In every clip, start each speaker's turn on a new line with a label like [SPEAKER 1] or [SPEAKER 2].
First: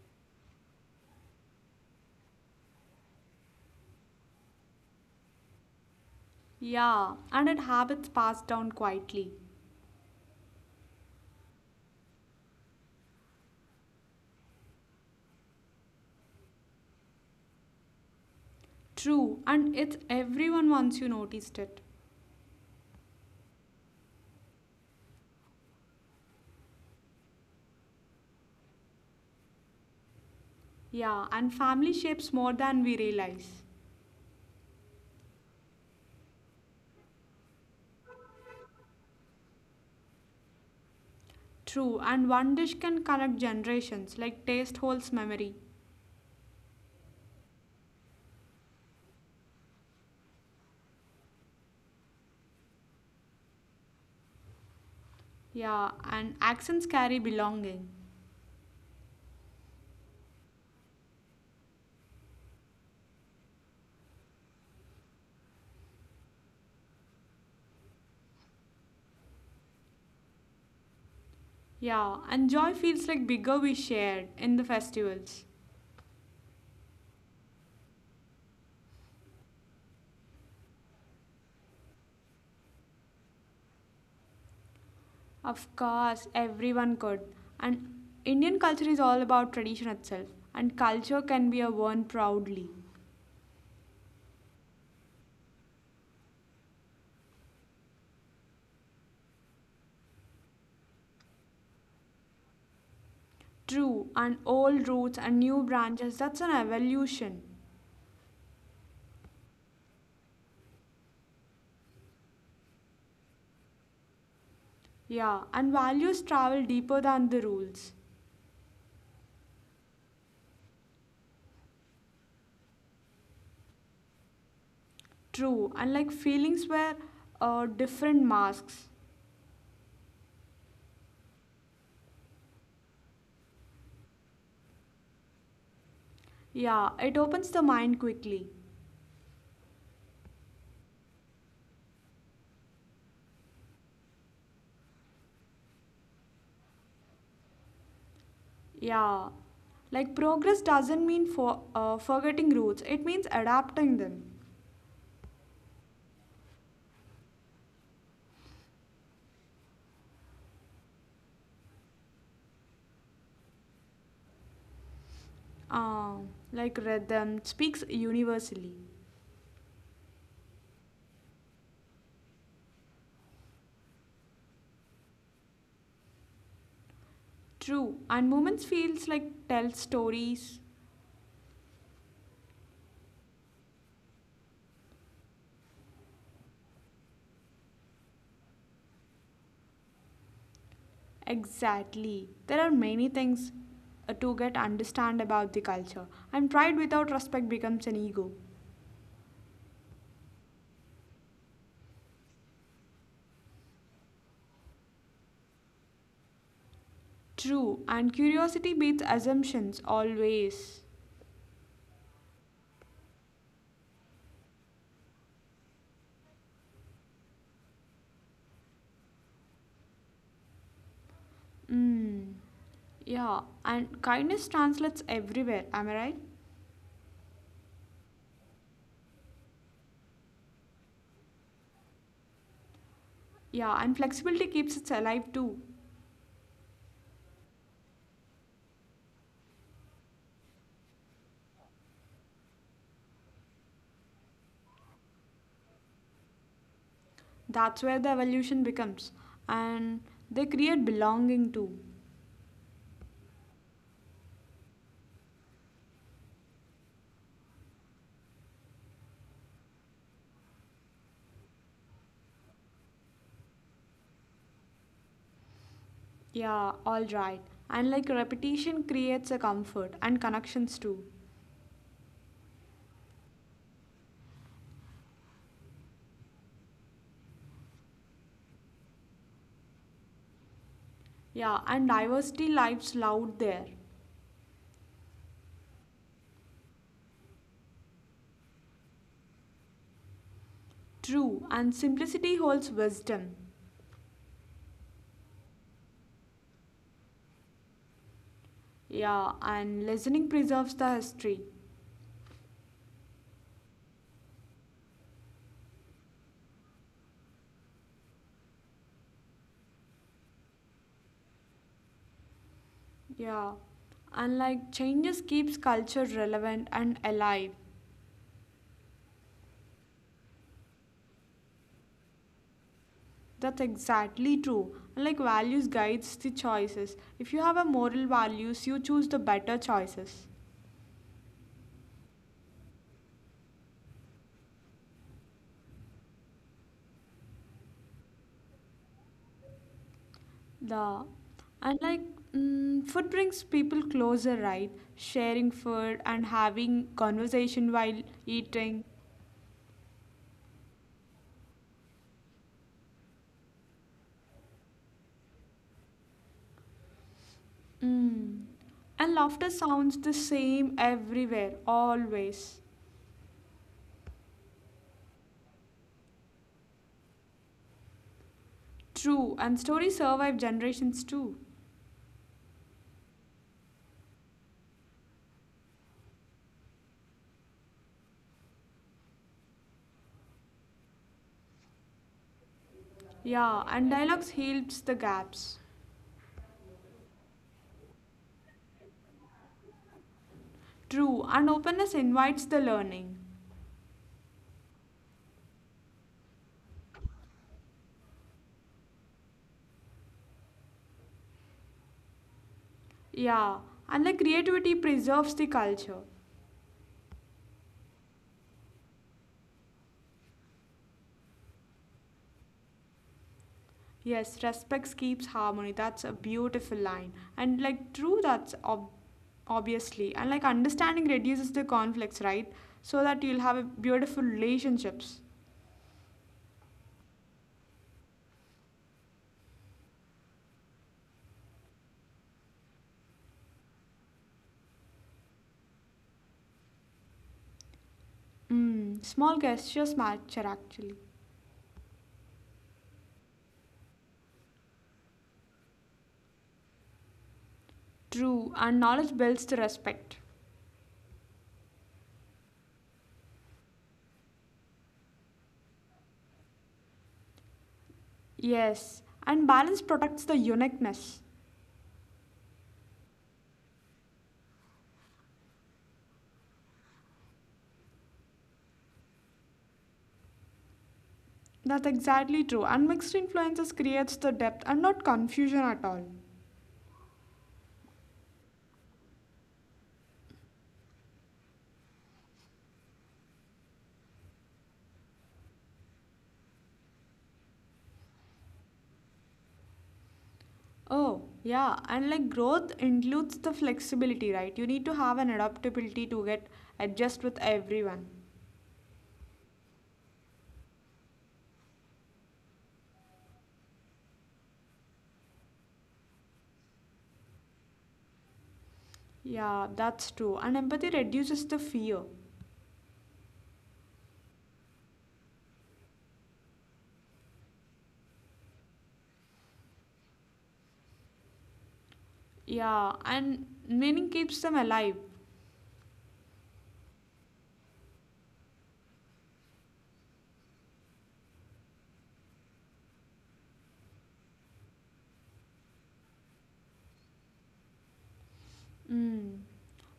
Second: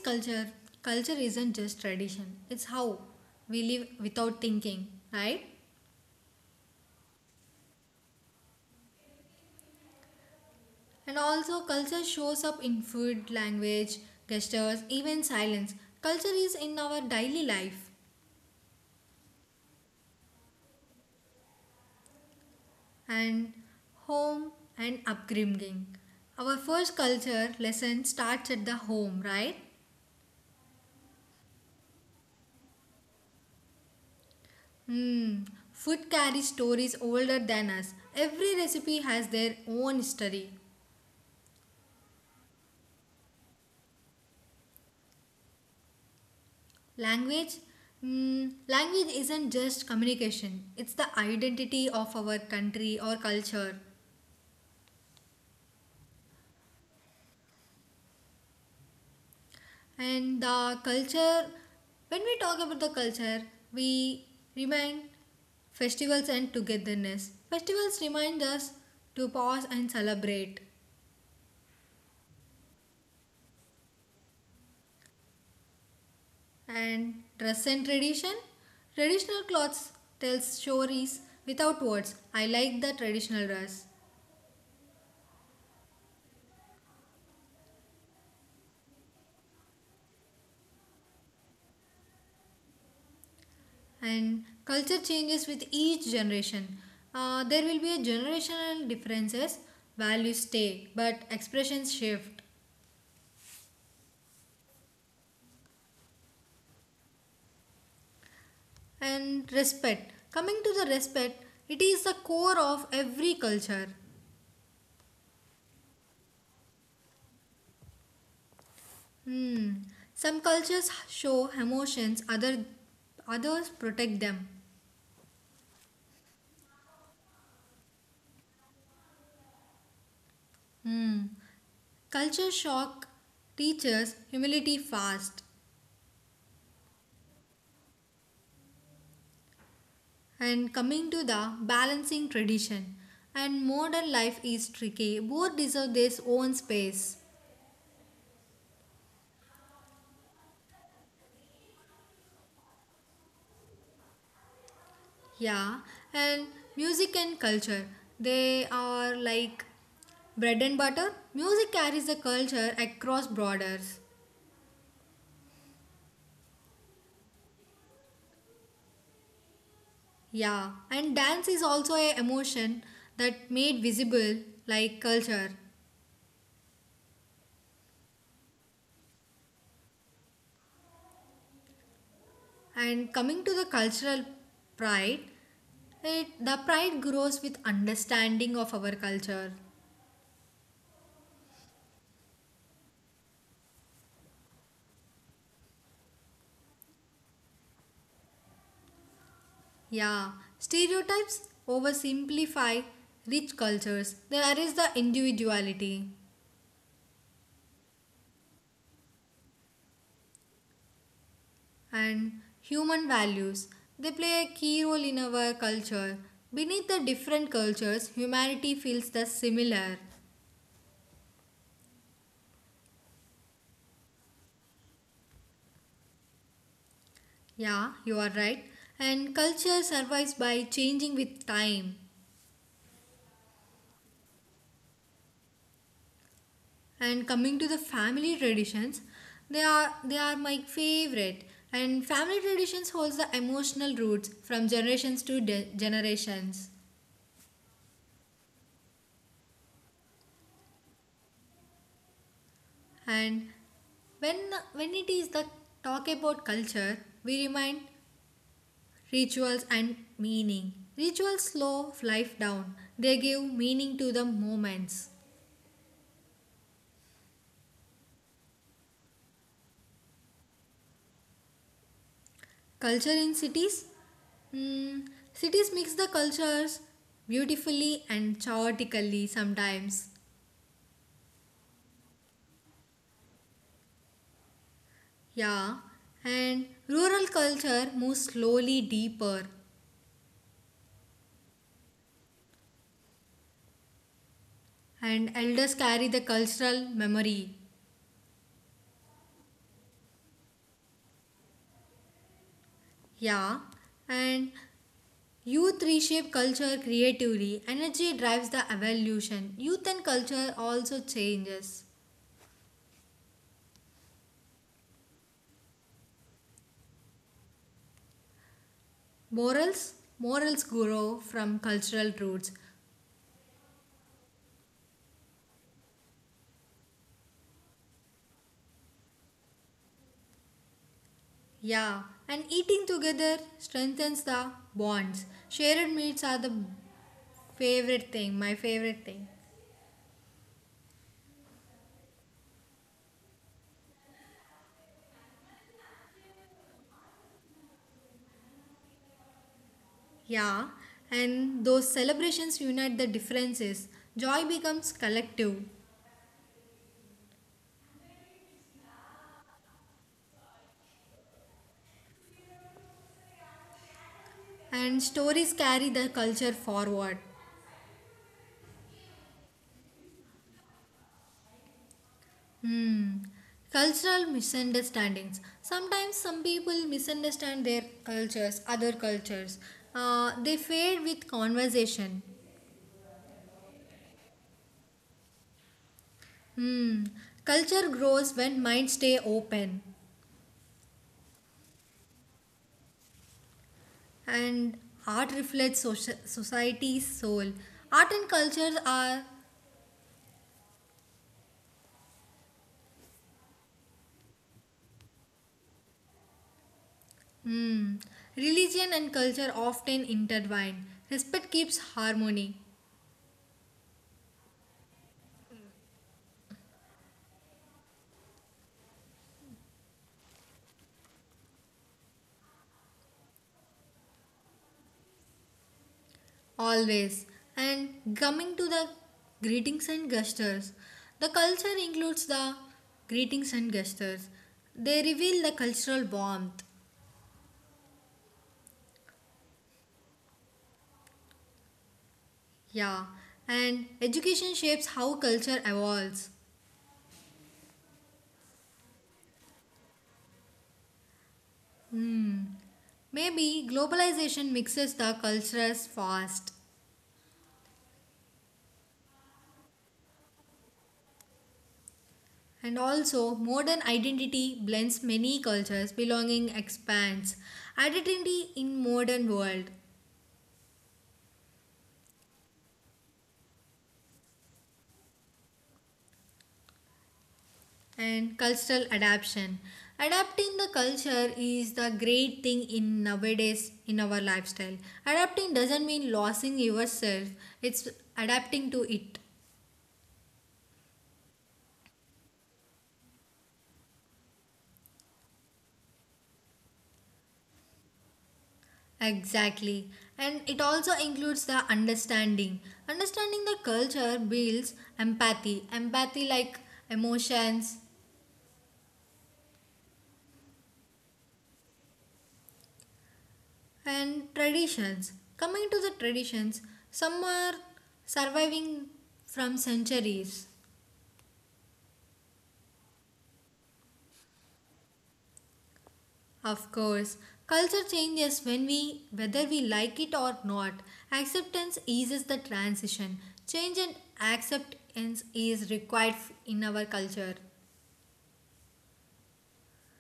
[SPEAKER 1] culture? Culture isn't just tradition, it's how we live without thinking, right?
[SPEAKER 2] Yeah, and it habits passed down quietly.
[SPEAKER 1] And also, culture shows up in food, language, gestures, even silence. Culture is in our daily life
[SPEAKER 2] True, and it's everyone once you noticed it.
[SPEAKER 1] and home and upbringing. Our first culture lesson starts at the home, right?
[SPEAKER 2] Yeah, and family shapes more than we realize.
[SPEAKER 1] Hmm. Food carries stories older than us. Every recipe has their own history.
[SPEAKER 2] True, and one dish can connect generations, like taste holds memory.
[SPEAKER 1] Language? Language isn't just communication, it's the identity of our country or culture.
[SPEAKER 2] Yeah, and accents carry belonging.
[SPEAKER 1] And the culture, when we talk about the culture, we remind festivals and togetherness. Festivals remind us to pause and celebrate.
[SPEAKER 2] Yeah, and joy feels like bigger we shared in the festivals.
[SPEAKER 1] And dress and tradition? Traditional clothes tells stories without words. I like the traditional dress.
[SPEAKER 2] Of course, everyone could. And Indian culture is all about tradition itself, and culture can be worn proudly.
[SPEAKER 1] And culture changes with each generation. There will be a generational differences. Values stay, but expressions shift.
[SPEAKER 2] True, and old roots and new branches, that's an evolution.
[SPEAKER 1] And respect. Coming to the respect, it is the core of every culture.
[SPEAKER 2] Yeah, and values travel deeper than the rules.
[SPEAKER 1] Hmm. Some cultures show emotions, others protect them.
[SPEAKER 2] True, and like feelings wear different masks.
[SPEAKER 1] Hmm. Culture shock teaches humility fast.
[SPEAKER 2] Yeah, it opens the mind quickly.
[SPEAKER 1] And coming to the balancing tradition and modern life is tricky. Both deserve their own space.
[SPEAKER 2] Yeah, like progress doesn't mean for forgetting roots, it means adapting them.
[SPEAKER 1] Yeah, and music and culture they are like bread and butter. Music carries the culture across borders.
[SPEAKER 2] Uh, like rhythm speaks universally.
[SPEAKER 1] Yeah, and dance is also a emotion that made visible like culture.
[SPEAKER 2] True, and movements feels like tell stories.
[SPEAKER 1] And coming to the cultural pride, the pride grows with understanding of our culture.
[SPEAKER 2] Exactly. There are many things to get understand about the culture, and pride without respect becomes an ego.
[SPEAKER 1] Yeah, stereotypes oversimplify rich cultures. They erase the individuality
[SPEAKER 2] True, and curiosity beats assumptions always.
[SPEAKER 1] and human values. They play a key role in our culture. Beneath the different cultures, humanity feels the similar.
[SPEAKER 2] Mm. Yeah, and kindness translates everywhere, am I right?
[SPEAKER 1] Yeah, you are right. And culture survives by changing with time.
[SPEAKER 2] Yeah, and flexibility keeps it alive too.
[SPEAKER 1] And coming to the family traditions, they are my favorite. And family traditions holds the emotional roots from generations to generations.
[SPEAKER 2] That's where the evolution becomes, and they create belonging too.
[SPEAKER 1] And when when it is the talk about culture, we remind rituals and meaning. Rituals slow life down. They give meaning to the moments.
[SPEAKER 2] Yeah, all right. And like repetition creates a comfort and connections too.
[SPEAKER 1] Culture in cities, mm, cities mix the cultures beautifully and chaotically sometimes.
[SPEAKER 2] Yeah, and diversity lives loud there.
[SPEAKER 1] Yeah, and rural culture moves slowly deeper,
[SPEAKER 2] True, and simplicity holds wisdom.
[SPEAKER 1] and elders carry the cultural memory.
[SPEAKER 2] Yeah, and listening preserves the history.
[SPEAKER 1] Yeah, and youth reshape culture creatively. Energy drives the evolution. Youth and culture also changes.
[SPEAKER 2] Yeah, and like changes keeps culture relevant and alive.
[SPEAKER 1] Morals? Morals grow from cultural roots.
[SPEAKER 2] That's exactly true. And like values guides the choices. If you have a moral values, you choose the better choices.
[SPEAKER 1] Yeah, and eating together strengthens the bonds. Shared meals are the favorite thing, my favorite thing.
[SPEAKER 2] The And like food brings people closer, right? Sharing food and having conversation while eating.
[SPEAKER 1] Yeah, and those celebrations unite the differences. Joy becomes collective,
[SPEAKER 2] Mm. And laughter sounds the same everywhere, always.
[SPEAKER 1] and stories carry the culture forward.
[SPEAKER 2] True, and stories survive generations too.
[SPEAKER 1] Hmm. Cultural misunderstandings. Sometimes some people misunderstand their cultures, other cultures. They fade with conversation.
[SPEAKER 2] Yeah, and dialogues heals the gaps.
[SPEAKER 1] Hmm. Culture grows when minds stay open,
[SPEAKER 2] True, and openness invites the learning.
[SPEAKER 1] and art reflects society's soul. Art and cultures are.
[SPEAKER 2] Yeah, and the creativity preserves the culture.
[SPEAKER 1] Hmm. Religion and culture often intertwine. Respect keeps harmony.
[SPEAKER 2] Yes, respect keeps harmony. That's a beautiful line. And like true, that's obviously. And like understanding reduces the conflicts, right? So that you'll have a beautiful relationships.
[SPEAKER 1] Always. And coming to the greetings and gestures, the culture includes the greetings and gestures. They reveal the cultural warmth.
[SPEAKER 2] Mm, small gestures matter actually.
[SPEAKER 1] Yeah. And education shapes how culture evolves.
[SPEAKER 2] True, and knowledge builds the respect.
[SPEAKER 1] Maybe globalization mixes the cultures fast.
[SPEAKER 2] Yes, and balance protects the uniqueness.
[SPEAKER 1] And also, modern identity blends many cultures, belonging expands. Identity in modern world.
[SPEAKER 2] That's exactly true. And mixed influences creates the depth and not confusion at all.
[SPEAKER 1] And cultural adaptation adapting the culture is the great thing in nowadays in our lifestyle adapting doesn't mean losing yourself it's adapting to it
[SPEAKER 2] Oh, yeah, and like growth includes the flexibility, right? You need to have an adaptability to get adjust with everyone.
[SPEAKER 1] exactly and it also includes the understanding understanding the culture builds empathy empathy like emotions
[SPEAKER 2] Yeah, that's true. And empathy reduces the fear.
[SPEAKER 1] and traditions coming to the traditions some are surviving from centuries.
[SPEAKER 2] Yeah, and meaning keeps them alive.
[SPEAKER 1] Of course, culture changes when we, whether we like it or not. Acceptance eases the transition. Change and acceptance is required in our culture.
[SPEAKER 2] Mm.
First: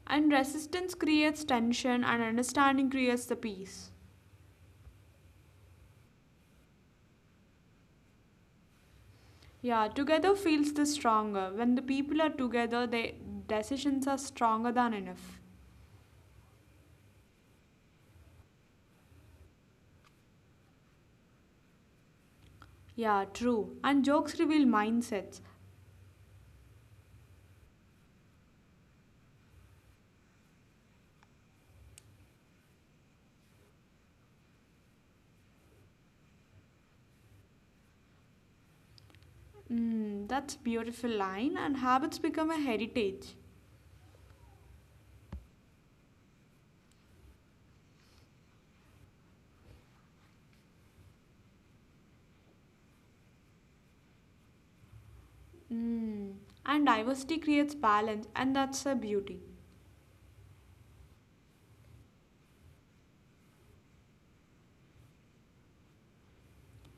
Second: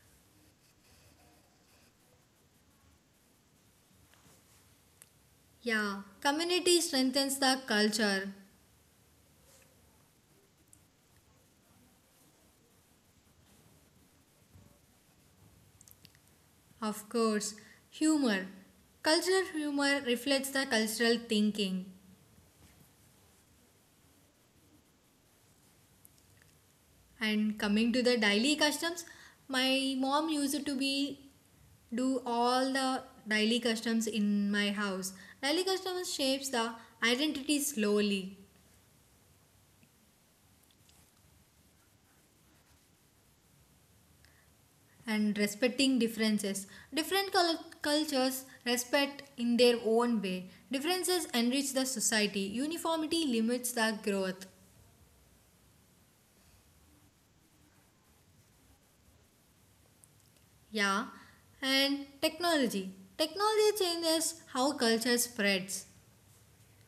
[SPEAKER 2] And resistance creates tension, and understanding creates the peace.
[SPEAKER 1] Yeah, community strengthens the culture.
[SPEAKER 2] Yeah, together feels the stronger. When the people are together, their decisions are stronger than enough.
[SPEAKER 1] Of course, humor. Cultural humor reflects the cultural thinking.
[SPEAKER 2] Yeah, true. And jokes reveal mindsets.
[SPEAKER 1] And coming to the daily customs, my mom used to be do all the daily customs in my house. Daily customs shapes the identity slowly
[SPEAKER 2] Mm, that's a beautiful line. And habits become a heritage.
[SPEAKER 1] and respecting differences. Different cultures respect in their own way. Differences enrich the society. Uniformity limits the growth.
[SPEAKER 2] Mm. And diversity creates balance, and that's a beauty.
[SPEAKER 1] Yeah, and technology. Technology changes how culture spreads.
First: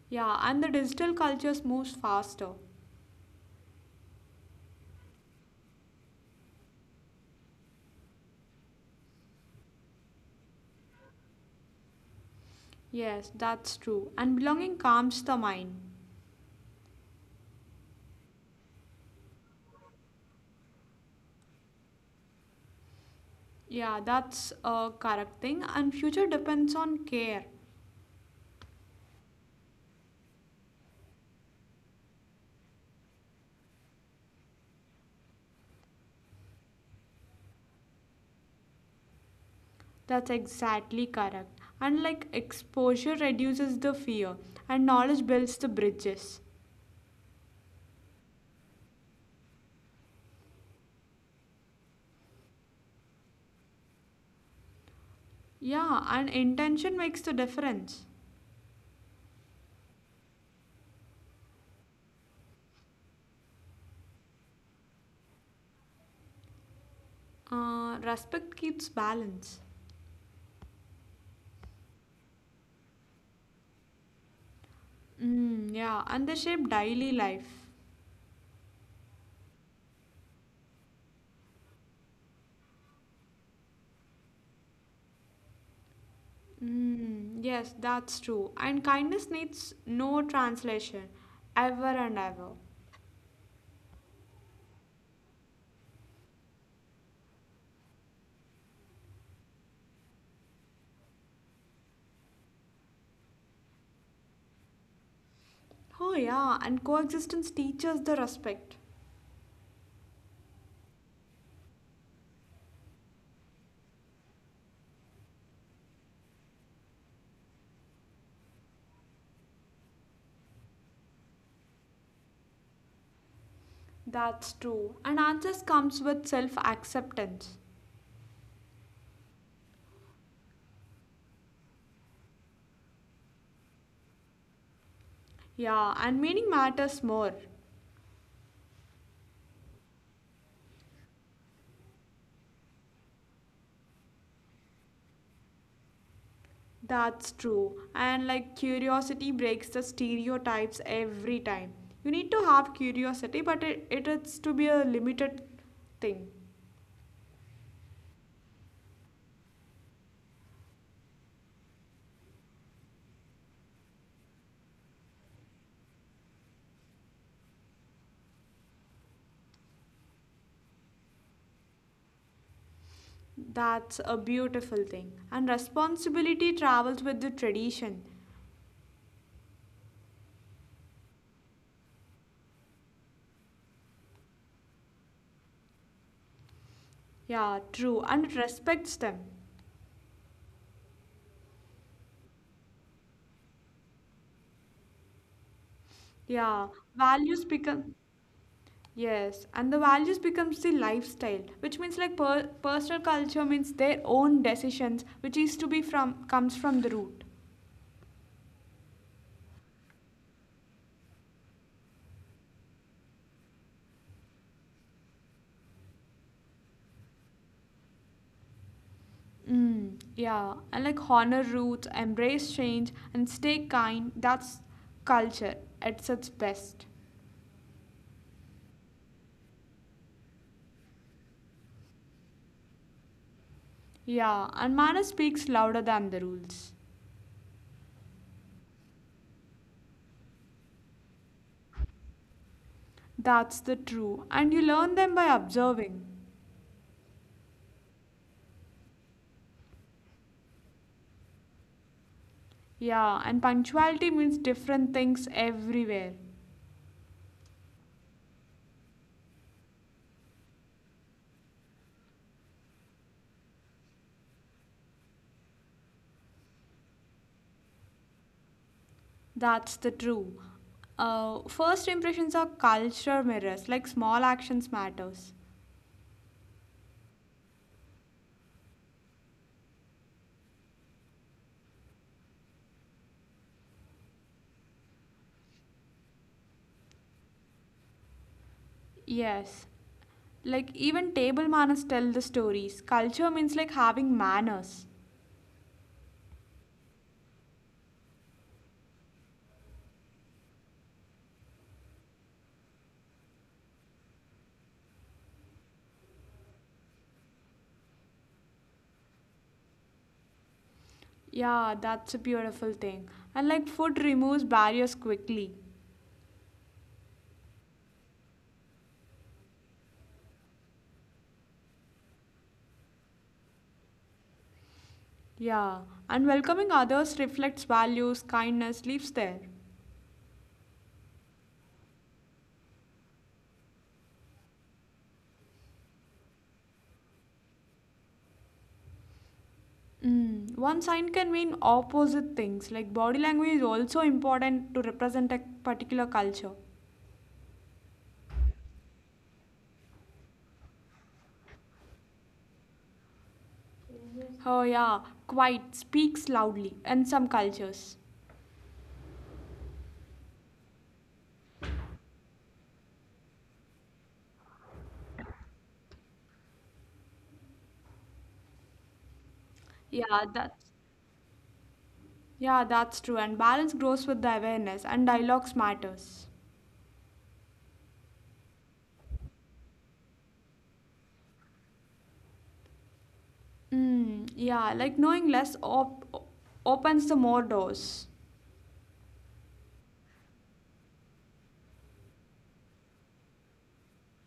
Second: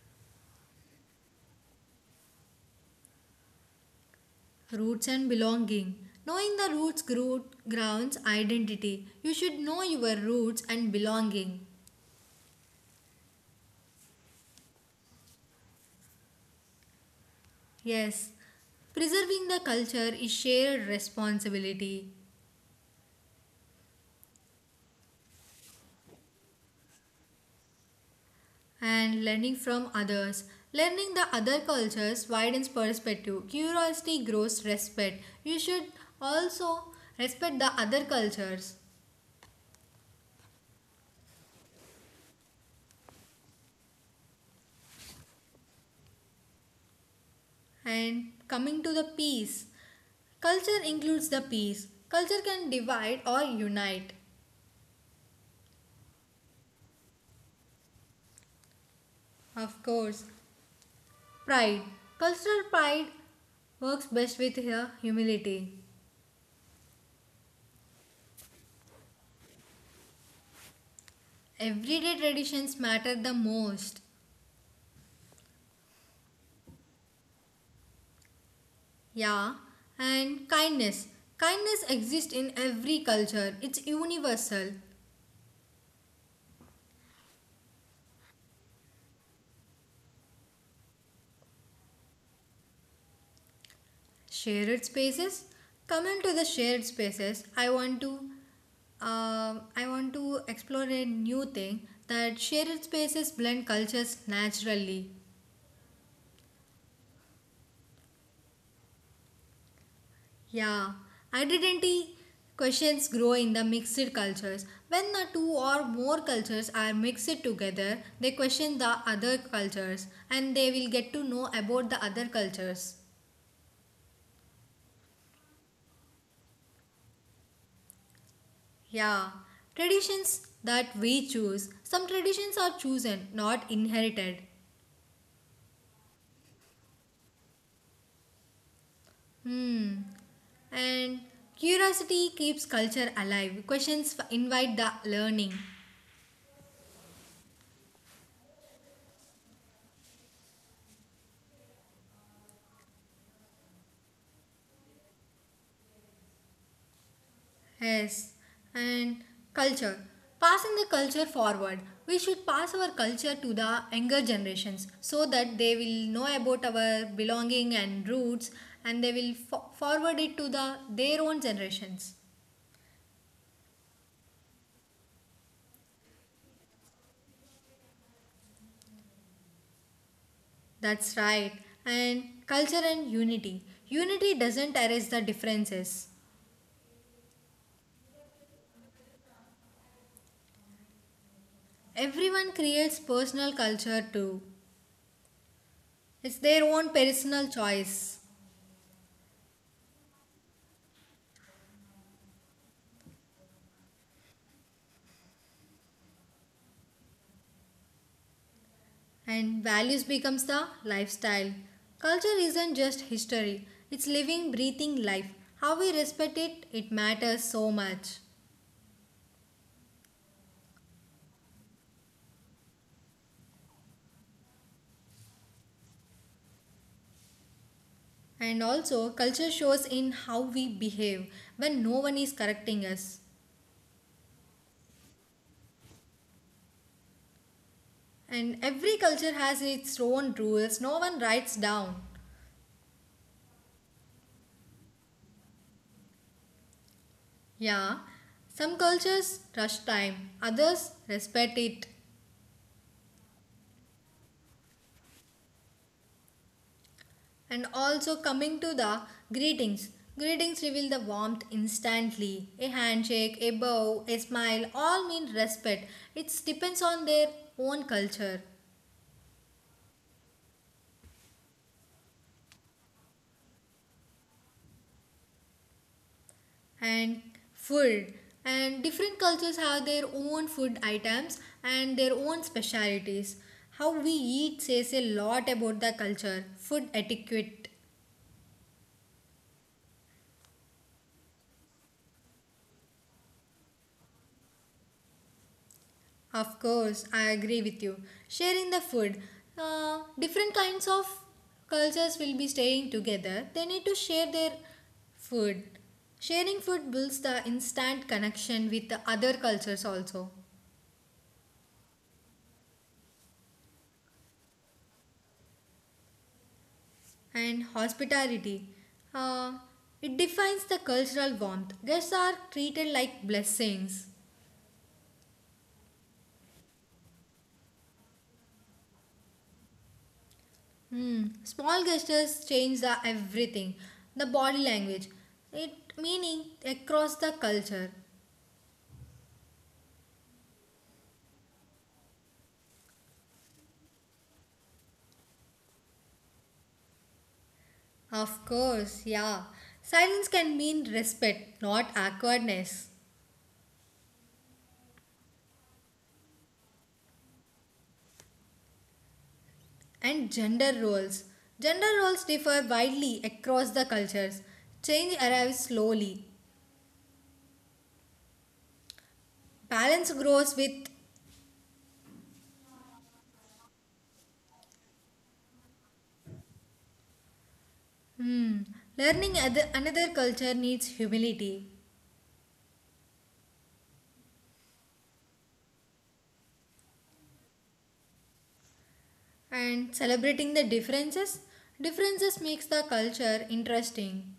[SPEAKER 2] Yeah, and the digital cultures moves faster.
[SPEAKER 1] Roots and belonging. Knowing the roots grow grounds identity. You should know your roots and belonging.
[SPEAKER 2] Yes, that's true. And belonging calms the mind.
[SPEAKER 1] Yes, preserving the culture is shared responsibility
[SPEAKER 2] Yeah, that's a correct thing. And future depends on care.
[SPEAKER 1] and learning from others. Learning the other cultures widens perspective. Curiosity grows respect. You should also respect the other cultures.
[SPEAKER 2] That's exactly correct. And like exposure reduces the fear, and knowledge builds the bridges.
[SPEAKER 1] And coming to the peace, culture includes the peace. Culture can divide or unite.
[SPEAKER 2] Yeah, and intention makes the difference.
[SPEAKER 1] Of course, pride. Cultural pride works best with her humility.
[SPEAKER 2] Respect keeps balance.
[SPEAKER 1] Everyday traditions matter the most.
[SPEAKER 2] Mm, yeah, and they shape daily life.
[SPEAKER 1] Yeah, and kindness. Kindness exists in every culture, it's universal.
[SPEAKER 2] Mm, yes, that's true. And kindness needs no translation, ever and ever.
[SPEAKER 1] Shared spaces. Coming to the shared spaces, I want to explore a new thing that shared spaces blend cultures naturally.
[SPEAKER 2] Oh, yeah, and coexistence teaches the respect.
[SPEAKER 1] Yeah, identity questions grow in the mixed cultures. When the two or more cultures are mixed together, they question the other cultures and they will get to know about the other cultures.
[SPEAKER 2] That's true. And answers comes with self acceptance.
[SPEAKER 1] Yeah, traditions that we choose. Some traditions are chosen, not inherited.
[SPEAKER 2] Yeah, and meaning matters more.
[SPEAKER 1] Hmm. And curiosity keeps culture alive. Questions invite the learning.
[SPEAKER 2] That's true. And like curiosity breaks the stereotypes every time. You need to have curiosity, but it is to be a limited thing.
[SPEAKER 1] Yes. And culture. Passing the culture forward. We should pass our culture to the younger generations so that they will know about our belonging and roots and they will forward it to the their own generations.
[SPEAKER 2] That's a beautiful thing. And responsibility travels with the tradition.
[SPEAKER 1] That's right. And culture and unity. Unity doesn't erase the differences.
[SPEAKER 2] Yeah, true. And it respects them.
[SPEAKER 1] Everyone creates personal culture too. It's their
[SPEAKER 2] Yeah,
[SPEAKER 1] own personal
[SPEAKER 2] values become.
[SPEAKER 1] choice.
[SPEAKER 2] Yes, and the values becomes the lifestyle, which means like personal culture means their own decisions, which is to be from comes from the root.
[SPEAKER 1] And values becomes the lifestyle. Culture isn't just history. It's living, breathing life. How we respect it, it matters so much.
[SPEAKER 2] Mm, yeah, and like honor roots, embrace change, and stay kind. That's culture at its best.
[SPEAKER 1] And also, culture shows in how we behave when no one is correcting us.
[SPEAKER 2] Yeah, and manner speaks louder than the rules.
[SPEAKER 1] And every culture has its own rules, no one writes down.
[SPEAKER 2] That's the true, and you learn them by observing.
[SPEAKER 1] Yeah, some cultures rush time, others respect it.
[SPEAKER 2] Yeah, and punctuality means different things everywhere.
[SPEAKER 1] And also, coming to the greetings, greetings reveal the warmth instantly. A handshake, a bow, a smile all mean respect. It depends on their own culture
[SPEAKER 2] That's the true. First impressions are culture mirrors, like small actions matters.
[SPEAKER 1] and food. And different cultures have their own food items and their own specialities. How we eat says a lot about the culture, food etiquette.
[SPEAKER 2] Yes. Like even table manners tell the stories. Culture means like having manners.
[SPEAKER 1] Of course, I agree with you. Sharing the food, different kinds of cultures will be staying together. They need to share their food. Sharing food builds the instant connection with the other cultures also.
[SPEAKER 2] Yeah, that's a beautiful thing. And like food removes barriers quickly.
[SPEAKER 1] And hospitality, uh, it defines the cultural warmth. Guests are treated like blessings.
[SPEAKER 2] Yeah. And welcoming others reflects values, kindness lives there.
[SPEAKER 1] Hmm. Small gestures change the everything. The body language, it meaning across the culture.
[SPEAKER 2] Mm. One sign can mean opposite things. Like body language is also important to represent a particular culture.
[SPEAKER 1] Of course, yeah. Silence can mean respect, not awkwardness.
[SPEAKER 2] Oh yeah, quiet speaks loudly in some cultures.
[SPEAKER 1] And gender roles. Gender roles differ widely across the cultures. Change arrives slowly. Balance
[SPEAKER 2] Yeah,
[SPEAKER 1] grows
[SPEAKER 2] that's
[SPEAKER 1] with
[SPEAKER 2] Yeah, that's true. And balance grows with the awareness, and dialogues matters.
[SPEAKER 1] hmm, learning other, another culture needs humility
[SPEAKER 2] Mm, yeah, like knowing less opens the more doors.
[SPEAKER 1] and celebrating the differences. Differences makes the culture interesting.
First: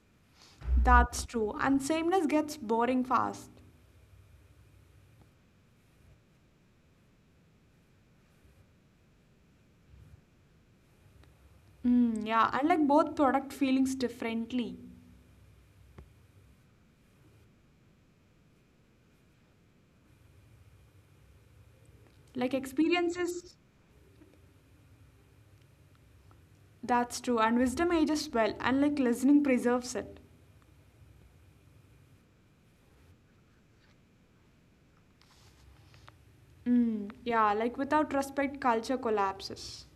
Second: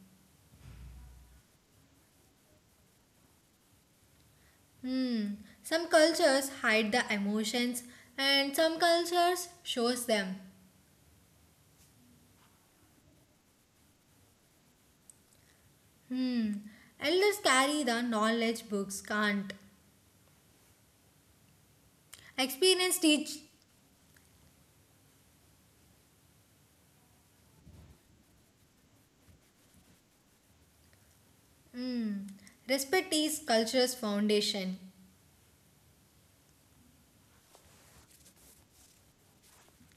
[SPEAKER 2] That's true. And sameness gets boring fast.
[SPEAKER 1] Hmm. Some cultures hide the emotions and some cultures shows them.
[SPEAKER 2] Mm, yeah, and like both product feelings differently.
[SPEAKER 1] Hmm. Elders carry the knowledge books can't.
[SPEAKER 2] Like
[SPEAKER 1] Experience teach.
[SPEAKER 2] experiences, that's true. And wisdom ages well, and like listening preserves it.
[SPEAKER 1] Hmm. Respect is culture's foundation.
[SPEAKER 2] Mm, yeah, like without respect, culture collapses.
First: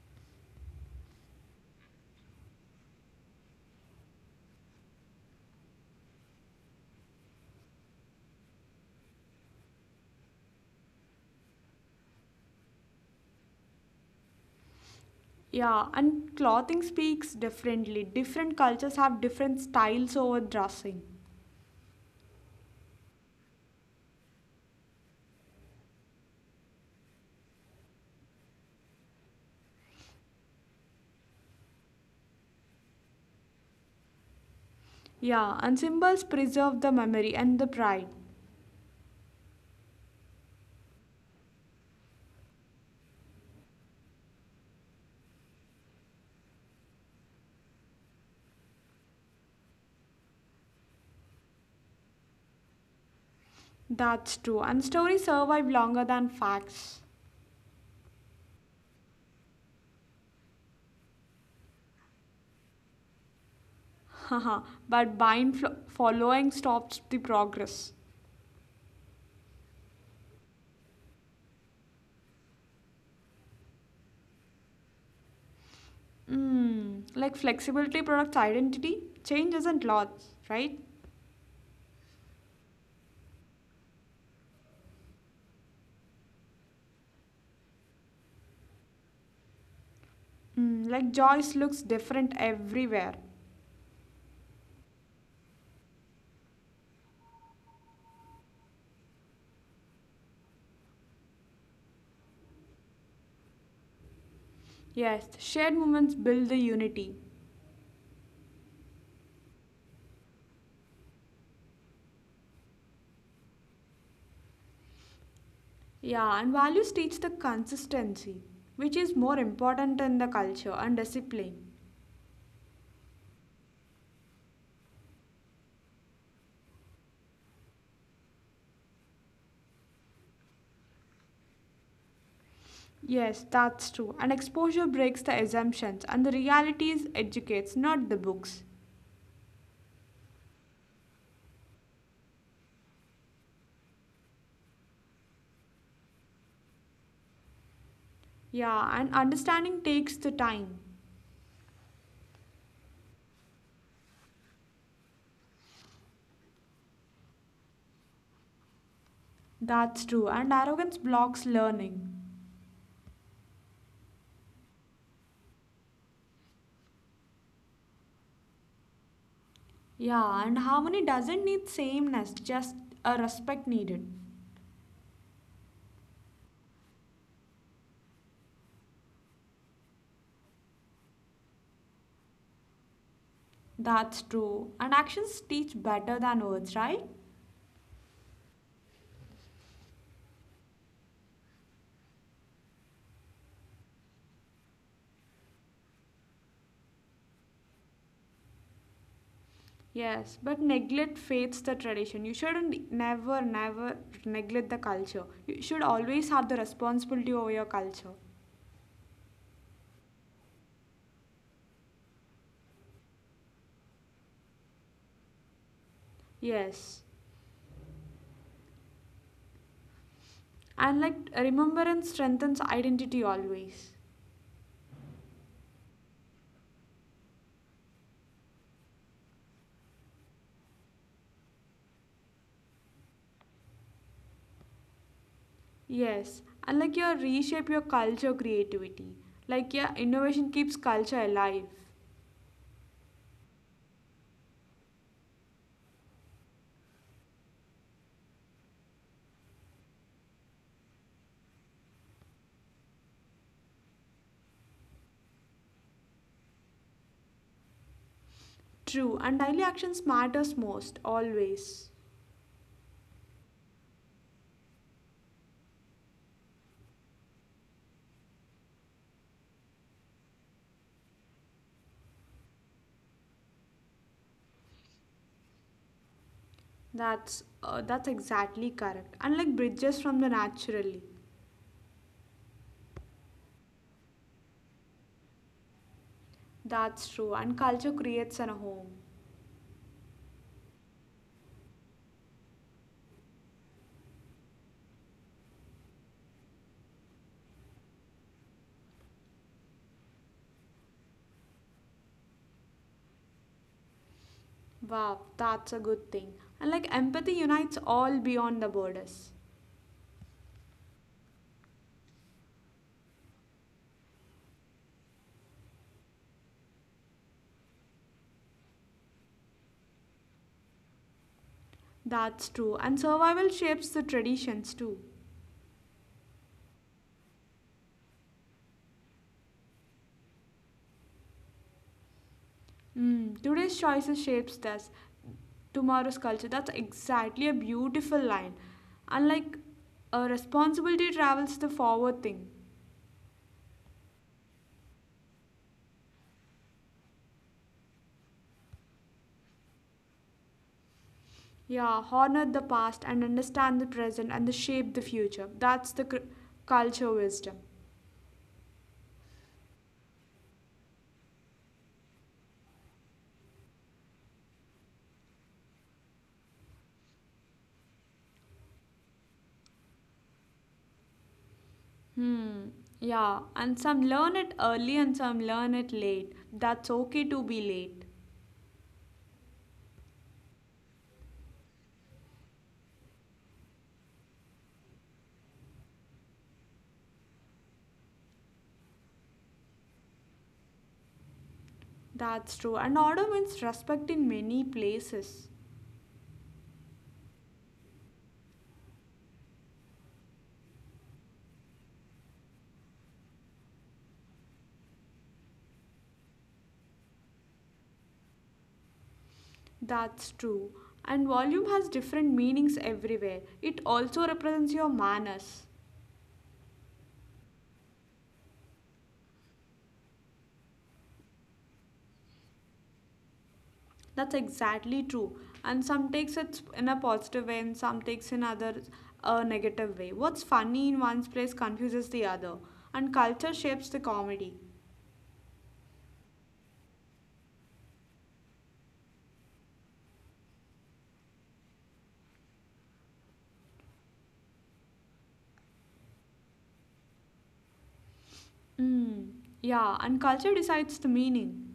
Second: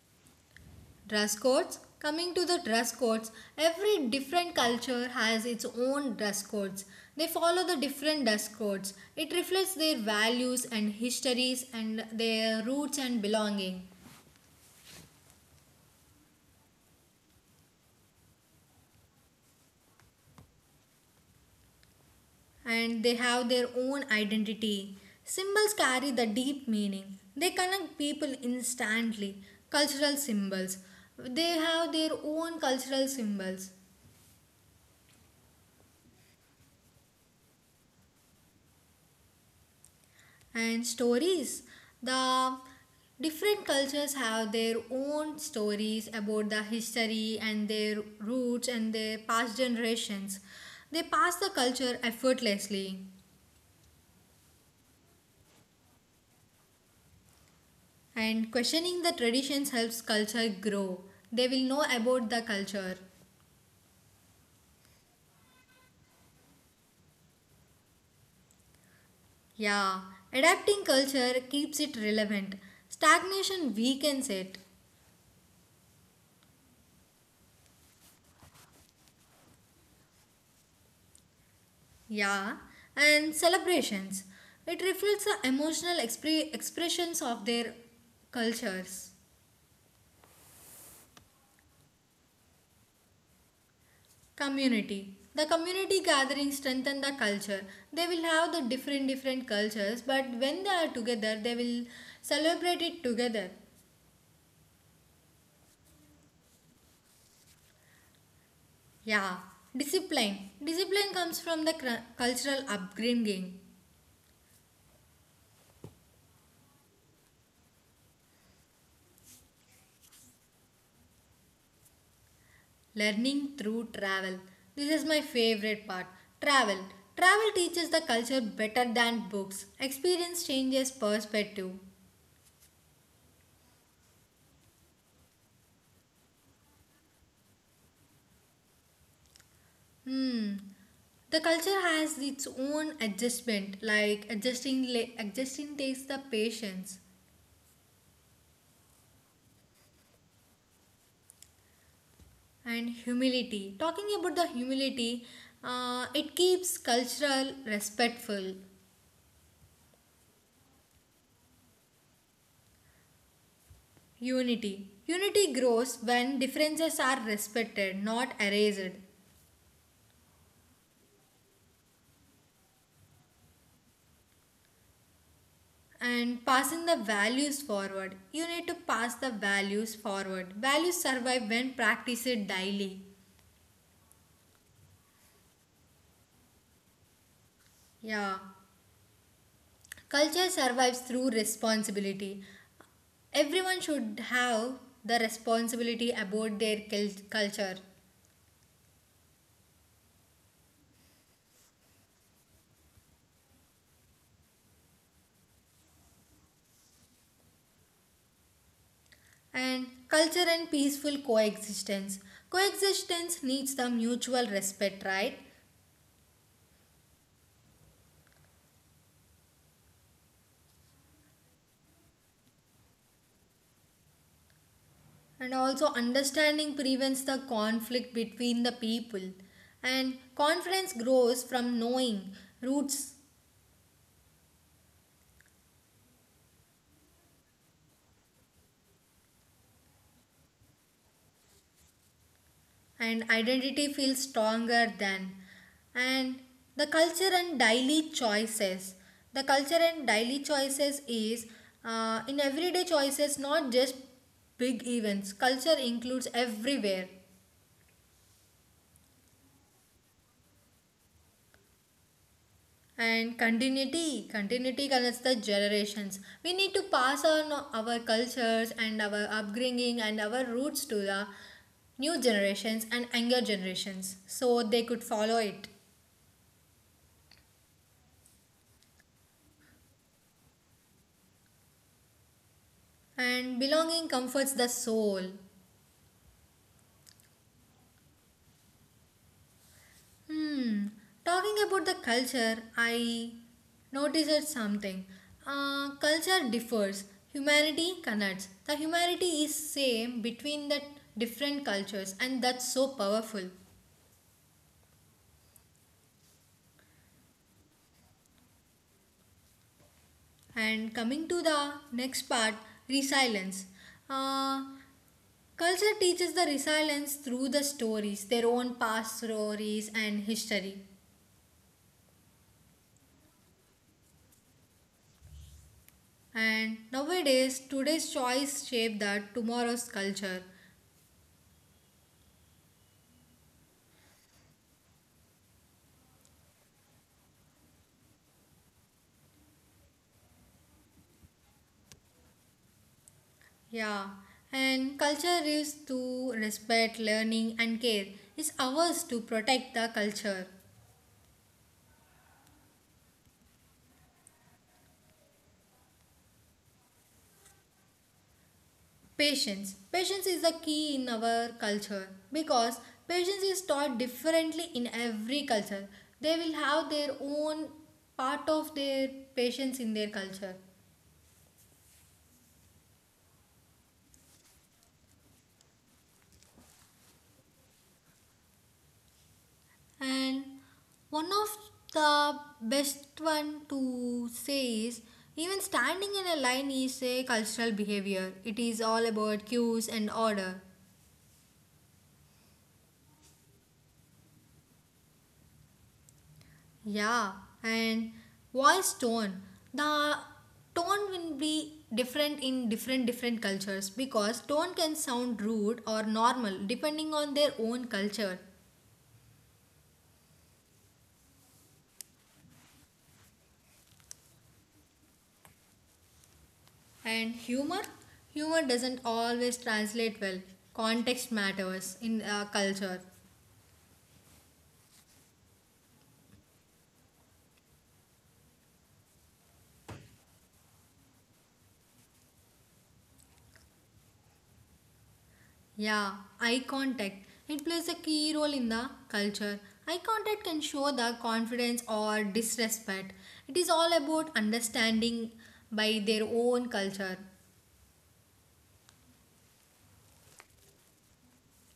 [SPEAKER 1] Dress codes. Coming to the dress codes, every different culture has its own dress codes. They follow the different dress codes. It reflects their values and histories and their roots and belonging.
[SPEAKER 2] Yeah, and clothing speaks differently. Different cultures have different styles over dressing.
[SPEAKER 1] And they have their own identity. Symbols carry the deep meaning. They connect people instantly. Cultural symbols. They have their own cultural symbols
[SPEAKER 2] Yeah, and symbols preserve the memory and the pride.
[SPEAKER 1] and stories. The different cultures have their own stories about the history and their roots and their past generations. They pass the culture effortlessly
[SPEAKER 2] That's true. And stories survive longer than facts.
[SPEAKER 1] and questioning the traditions helps culture grow. They will know about the culture.
[SPEAKER 2] Haha, but buying following stops the progress.
[SPEAKER 1] Yeah, adapting culture keeps it relevant. Stagnation weakens it.
[SPEAKER 2] Mm, like flexibility products identity, change isn't loss, right?
[SPEAKER 1] Yeah, and celebrations. It reflects the emotional expressions of their cultures.
[SPEAKER 2] Mm, like joys looks different everywhere.
[SPEAKER 1] Community. The community gathering strengthen the culture. They will have the different different cultures, but when they are together, they will celebrate it together.
[SPEAKER 2] Yes, shared moments build the unity.
[SPEAKER 1] Yeah, discipline. Discipline comes from the cultural upbringing.
[SPEAKER 2] Yeah, and values teach the consistency, which is more important in the culture and discipline.
[SPEAKER 1] Learning through travel. This is my favorite part. Travel. Travel teaches the culture better than books. Experience changes perspective.
[SPEAKER 2] Yes, that's true. And exposure breaks the assumptions, and the realities educates, not the books.
[SPEAKER 1] Hmm. The culture has its own adjustment, like adjusting takes the patience
[SPEAKER 2] Yeah, and understanding takes the time.
[SPEAKER 1] and humility. Talking about the humility, it keeps cultural respectful.
[SPEAKER 2] That's true. And arrogance blocks learning.
[SPEAKER 1] Unity. Unity grows when differences are respected, not erased.
[SPEAKER 2] Yeah, and harmony doesn't need sameness, just a respect needed.
[SPEAKER 1] And passing the values forward. You need to pass the values forward. Values survive when practiced daily.
[SPEAKER 2] That's true. And actions teach better than words, right?
[SPEAKER 1] Yeah. Culture survives through responsibility. Everyone should have the responsibility about their culture.
[SPEAKER 2] Yes, but neglect fades the tradition. You shouldn't never, never neglect the culture. You should always have the responsibility over your culture.
[SPEAKER 1] And culture and peaceful coexistence. Coexistence needs the mutual respect, right?
[SPEAKER 2] Yes. And like remembrance strengthens identity always.
[SPEAKER 1] And also understanding prevents the conflict between the people and confidence grows from knowing roots
[SPEAKER 2] Yes. And like your reshape your culture creativity. Like yeah, innovation keeps culture alive.
[SPEAKER 1] and identity feels stronger than and the culture and daily choices the culture and daily choices is in everyday choices not just big events culture includes everywhere.
[SPEAKER 2] True. And daily actions matters most always.
[SPEAKER 1] And continuity, continuity connects the generations. We need to pass on our cultures and our upbringing and our roots to the new generations and younger generations so they could follow it.
[SPEAKER 2] That's exactly correct. And like bridges from the naturally.
[SPEAKER 1] And belonging comforts the soul.
[SPEAKER 2] That's true. And culture creates an home.
[SPEAKER 1] Hmm, talking about the culture, I noticed something. Culture differs. Humanity connects. The humanity is same between the different cultures, and that's so powerful.
[SPEAKER 2] Wow, that's a good thing. And like empathy unites all beyond the borders.
[SPEAKER 1] And coming to the next part, resilience. Uh, Culture teaches the resilience through the stories, their own past stories and history.
[SPEAKER 2] That's true. And survival shapes the traditions too.
[SPEAKER 1] And nowadays, today's choice shape that tomorrow's culture.
[SPEAKER 2] Mm, today's choices shapes this, tomorrow's culture. That's exactly a beautiful line. And like a responsibility travels the forward thing.
[SPEAKER 1] Yeah, and culture is to respect, learning, and care. It's ours to protect the culture.
[SPEAKER 2] Yeah, honor the past and understand the present and the shape the future. That's the culture wisdom.
[SPEAKER 1] Patience. Patience is the key in our culture because patience is taught differently in every culture. They will have their own part of their patience in their culture.
[SPEAKER 2] Hmm. Yeah, and some learn it early and some learn it late. That's okay to be late.
[SPEAKER 1] And one of the best one to say is even standing in a line is a cultural behavior. It is all about cues and order.
[SPEAKER 2] That's true. And order means respect in many places.
[SPEAKER 1] Yeah, and voice tone. The tone will be different in different cultures because tone can sound rude or normal depending on their own culture.
[SPEAKER 2] That's true. And volume has different meanings everywhere. It also represents your manners.
[SPEAKER 1] And humor doesn't always translate well. Context matters in culture.
[SPEAKER 2] That's exactly true. And some takes it in a positive way and some takes in other a negative way. What's funny in one's place confuses the other. And culture shapes the comedy.
[SPEAKER 1] Yeah, eye contact. It plays a key role in the culture. Eye contact can show the confidence or disrespect. It is all about understanding by their own culture.
[SPEAKER 2] Mm, yeah, and culture decides the meaning.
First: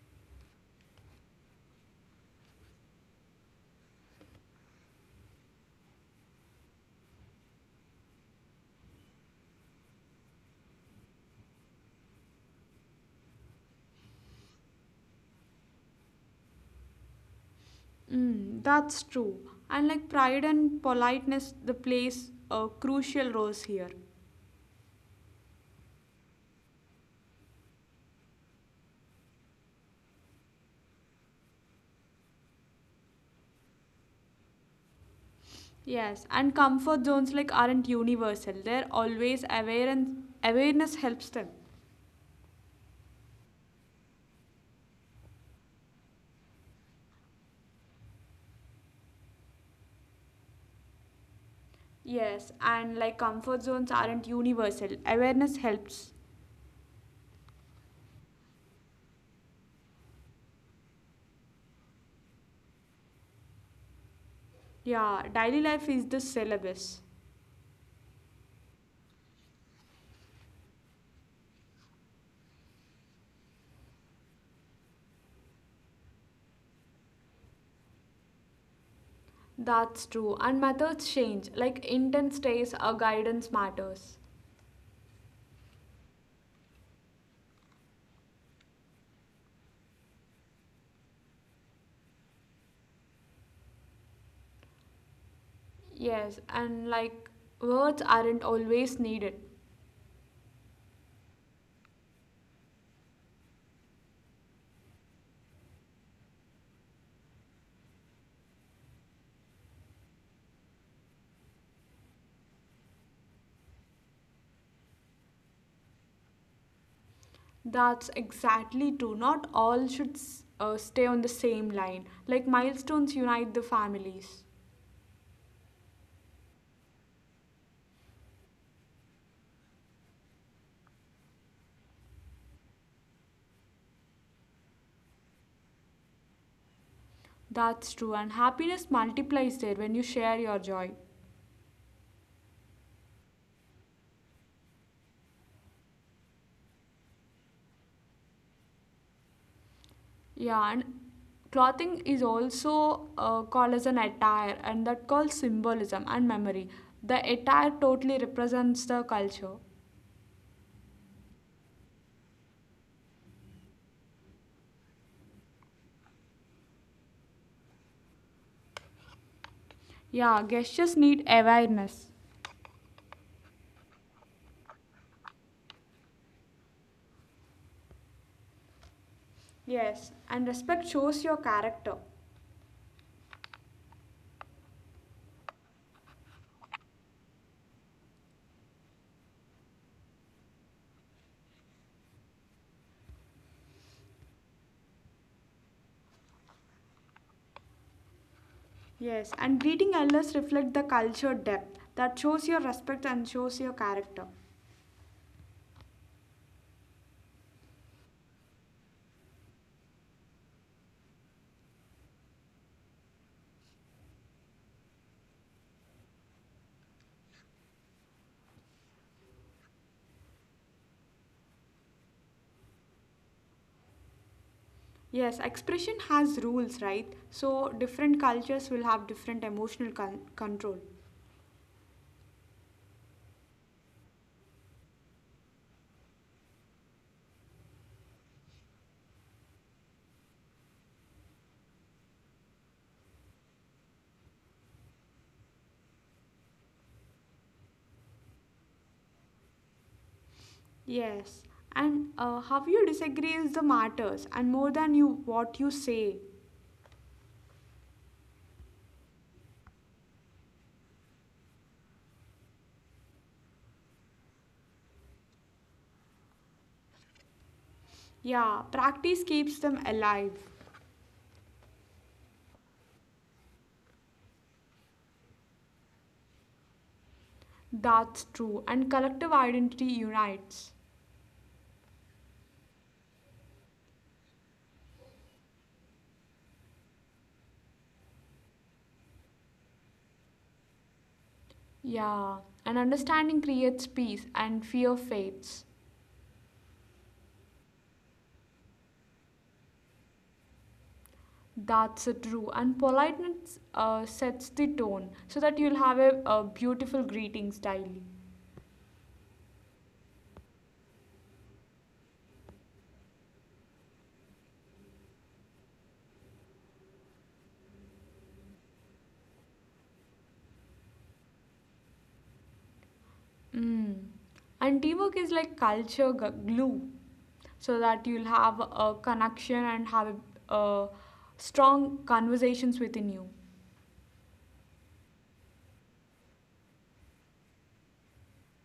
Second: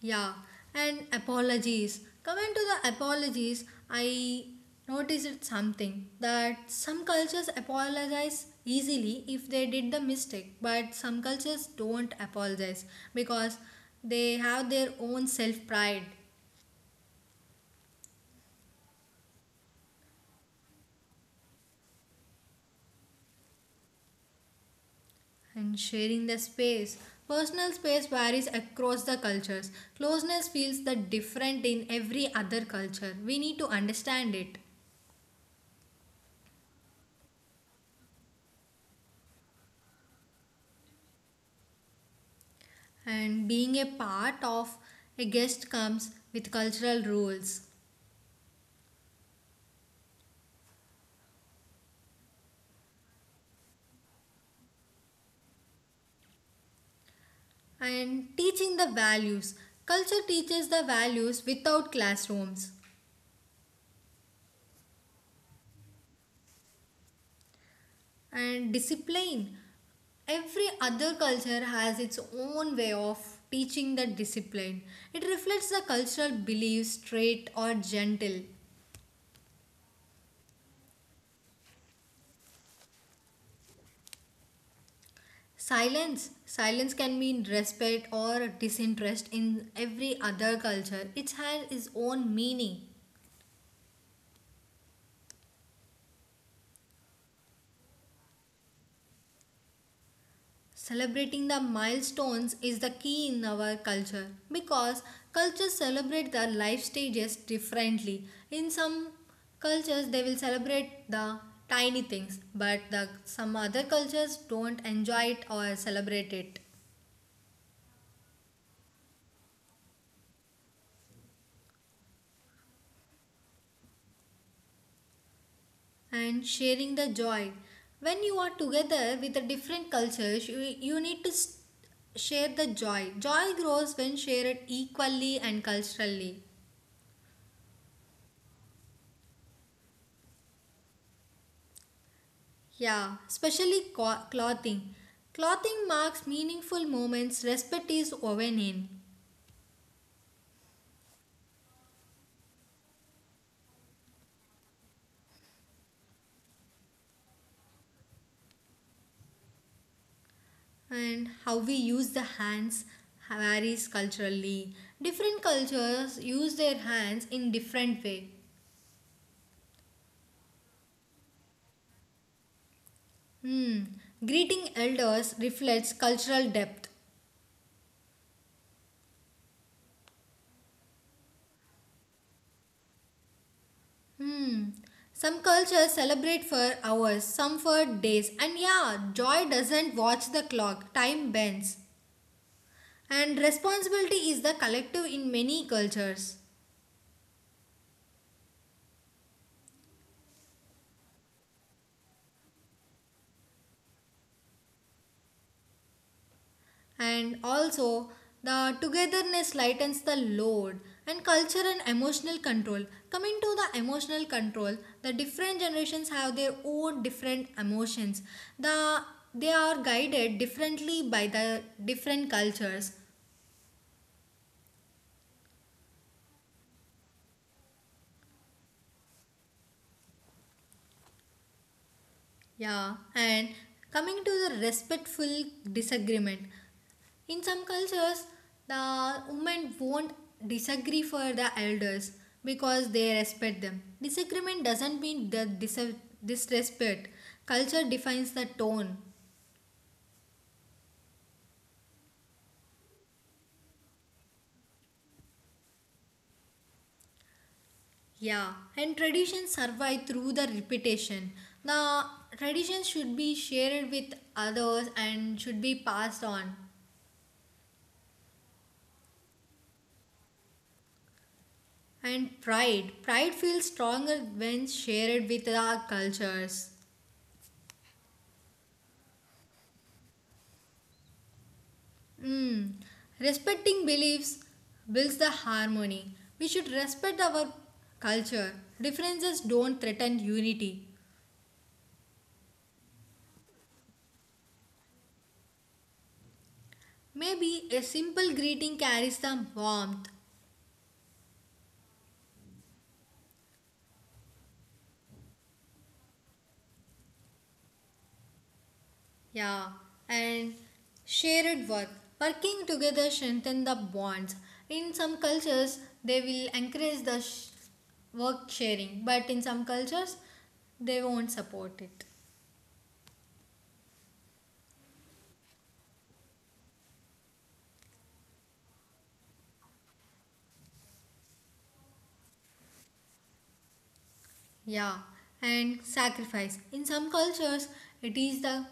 [SPEAKER 1] Yeah, and apologies. Coming to the apologies, I noticed something that some cultures apologize easily if they did the mistake, but some cultures don't apologize because they have their own self pride
[SPEAKER 2] Mm, that's true. And like pride and politeness, the plays a crucial roles here.
[SPEAKER 1] and sharing the space. Personal space varies across the cultures. Closeness feels the different in every other culture. We need to understand it.
[SPEAKER 2] Yes, and comfort zones like aren't universal. They're always aware and awareness helps them.
[SPEAKER 1] And being a part of a guest comes with cultural rules
[SPEAKER 2] Yes, and like comfort zones aren't universal. Awareness helps.
[SPEAKER 1] and teaching the values culture teaches the values without classrooms
[SPEAKER 2] Yeah, daily life is the syllabus.
[SPEAKER 1] and discipline every other culture has its own way of teaching the discipline it reflects the cultural beliefs straight or gentle
[SPEAKER 2] That's true. And methods change. Like intent stays or guidance matters.
[SPEAKER 1] silence can mean respect or disinterest in every other culture it has its own meaning.
[SPEAKER 2] Yes, and like words aren't always needed.
[SPEAKER 1] Celebrating the milestones is the key in our culture because cultures celebrate the life stages differently. In some cultures, they will celebrate the tiny things, but some other cultures don't enjoy it or celebrate it.
[SPEAKER 2] That's exactly true. Not all should stay on the same line. Like milestones unite the families.
[SPEAKER 1] And sharing the joy. When you are together with the different cultures, you need to share the joy. Joy grows when shared equally and culturally.
[SPEAKER 2] That's true. And happiness multiplies there when you share your joy.
[SPEAKER 1] Yeah, especially clothing. Clothing marks meaningful moments respect is woven in,
[SPEAKER 2] Yeah, and clothing is also called as an attire, and that calls symbolism and memory. The attire totally represents the culture.
[SPEAKER 1] and how we use the hands varies culturally. Different cultures use their hands in different way.
[SPEAKER 2] Yeah, gestures need awareness.
[SPEAKER 1] Hmm. Greeting elders reflects cultural depth.
[SPEAKER 2] Yes, and respect shows your character.
[SPEAKER 1] Hmm. Some cultures celebrate for hours, some for days, and yeah, joy doesn't watch the clock. Time bends, and responsibility is the collective in many cultures.
[SPEAKER 2] Yes, and greeting elders reflect the culture depth that shows your respect and shows your character.
[SPEAKER 1] And also, the togetherness lightens the load and culture and emotional control. Coming to the emotional control, the different generations have their own different emotions. The they are guided differently by the different cultures.
[SPEAKER 2] Yes, expression has rules, right? So different cultures will have different emotional control.
[SPEAKER 1] Yeah, and coming to the respectful disagreement. In some cultures, the women won't disagree for the elders because they respect them. Disagreement doesn't mean the disrespect. Culture defines the tone.
[SPEAKER 2] Yes, and how you disagree is the matters, and more than you what you say.
[SPEAKER 1] Yeah, and traditions survive through the repetition. The traditions should be shared with others and should be passed on.
[SPEAKER 2] Yeah, practice keeps them alive.
[SPEAKER 1] And pride. Pride feels stronger when shared with our cultures.
[SPEAKER 2] That's true, and collective identity unites.
[SPEAKER 1] Mm. Respecting beliefs builds the harmony. We should respect our culture. Differences don't threaten unity.
[SPEAKER 2] Yeah, and understanding creates peace, and fear fades.
[SPEAKER 1] Maybe a simple greeting carries some warmth.
[SPEAKER 2] That's true. And politeness sets the tone so that you'll have a beautiful greeting style.
[SPEAKER 1] Yeah. And shared work. Working together strengthen the bonds. In some cultures, they will encourage the work sharing, but in some cultures, they won't support it.
[SPEAKER 2] Mm. And teamwork is like culture glue so that you'll have a connection and have a strong conversations within you.
[SPEAKER 1] Yeah, and sacrifice. In some cultures, it is the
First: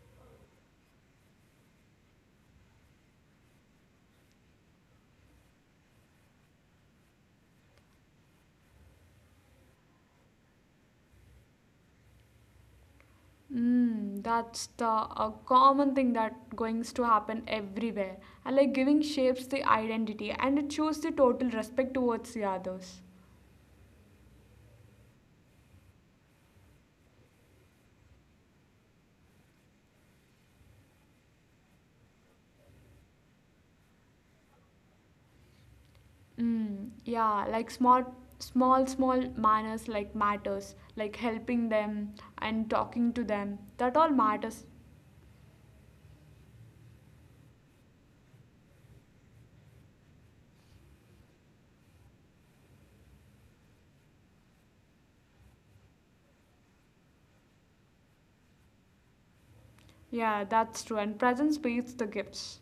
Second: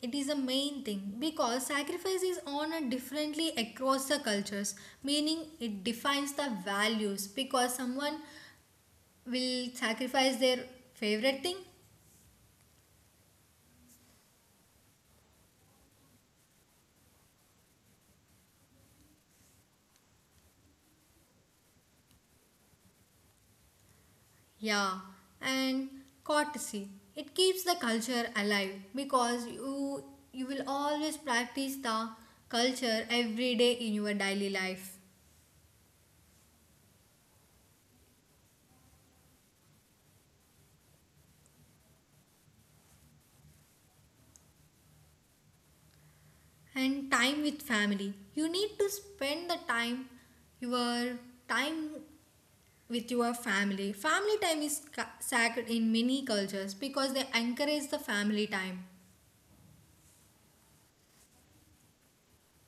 [SPEAKER 1] it is a main thing because sacrifice is honored differently across the cultures, meaning it defines the values because someone will sacrifice their favorite thing,
[SPEAKER 2] Mm, that's the a common thing that goings to happen everywhere. And like giving shapes the identity and it shows the total respect towards the others.
[SPEAKER 1] yeah, and courtesy. It keeps the culture alive because you will always practice the culture every day in your daily life
[SPEAKER 2] Mm, yeah, like small manners like matters, like helping them and talking to them. That all matters.
[SPEAKER 1] and time with family. You need to spend the time your time with your family. Family time is sacred in many cultures because they encourage the family time.
[SPEAKER 2] Yeah, that's true. And presence beats the gifts.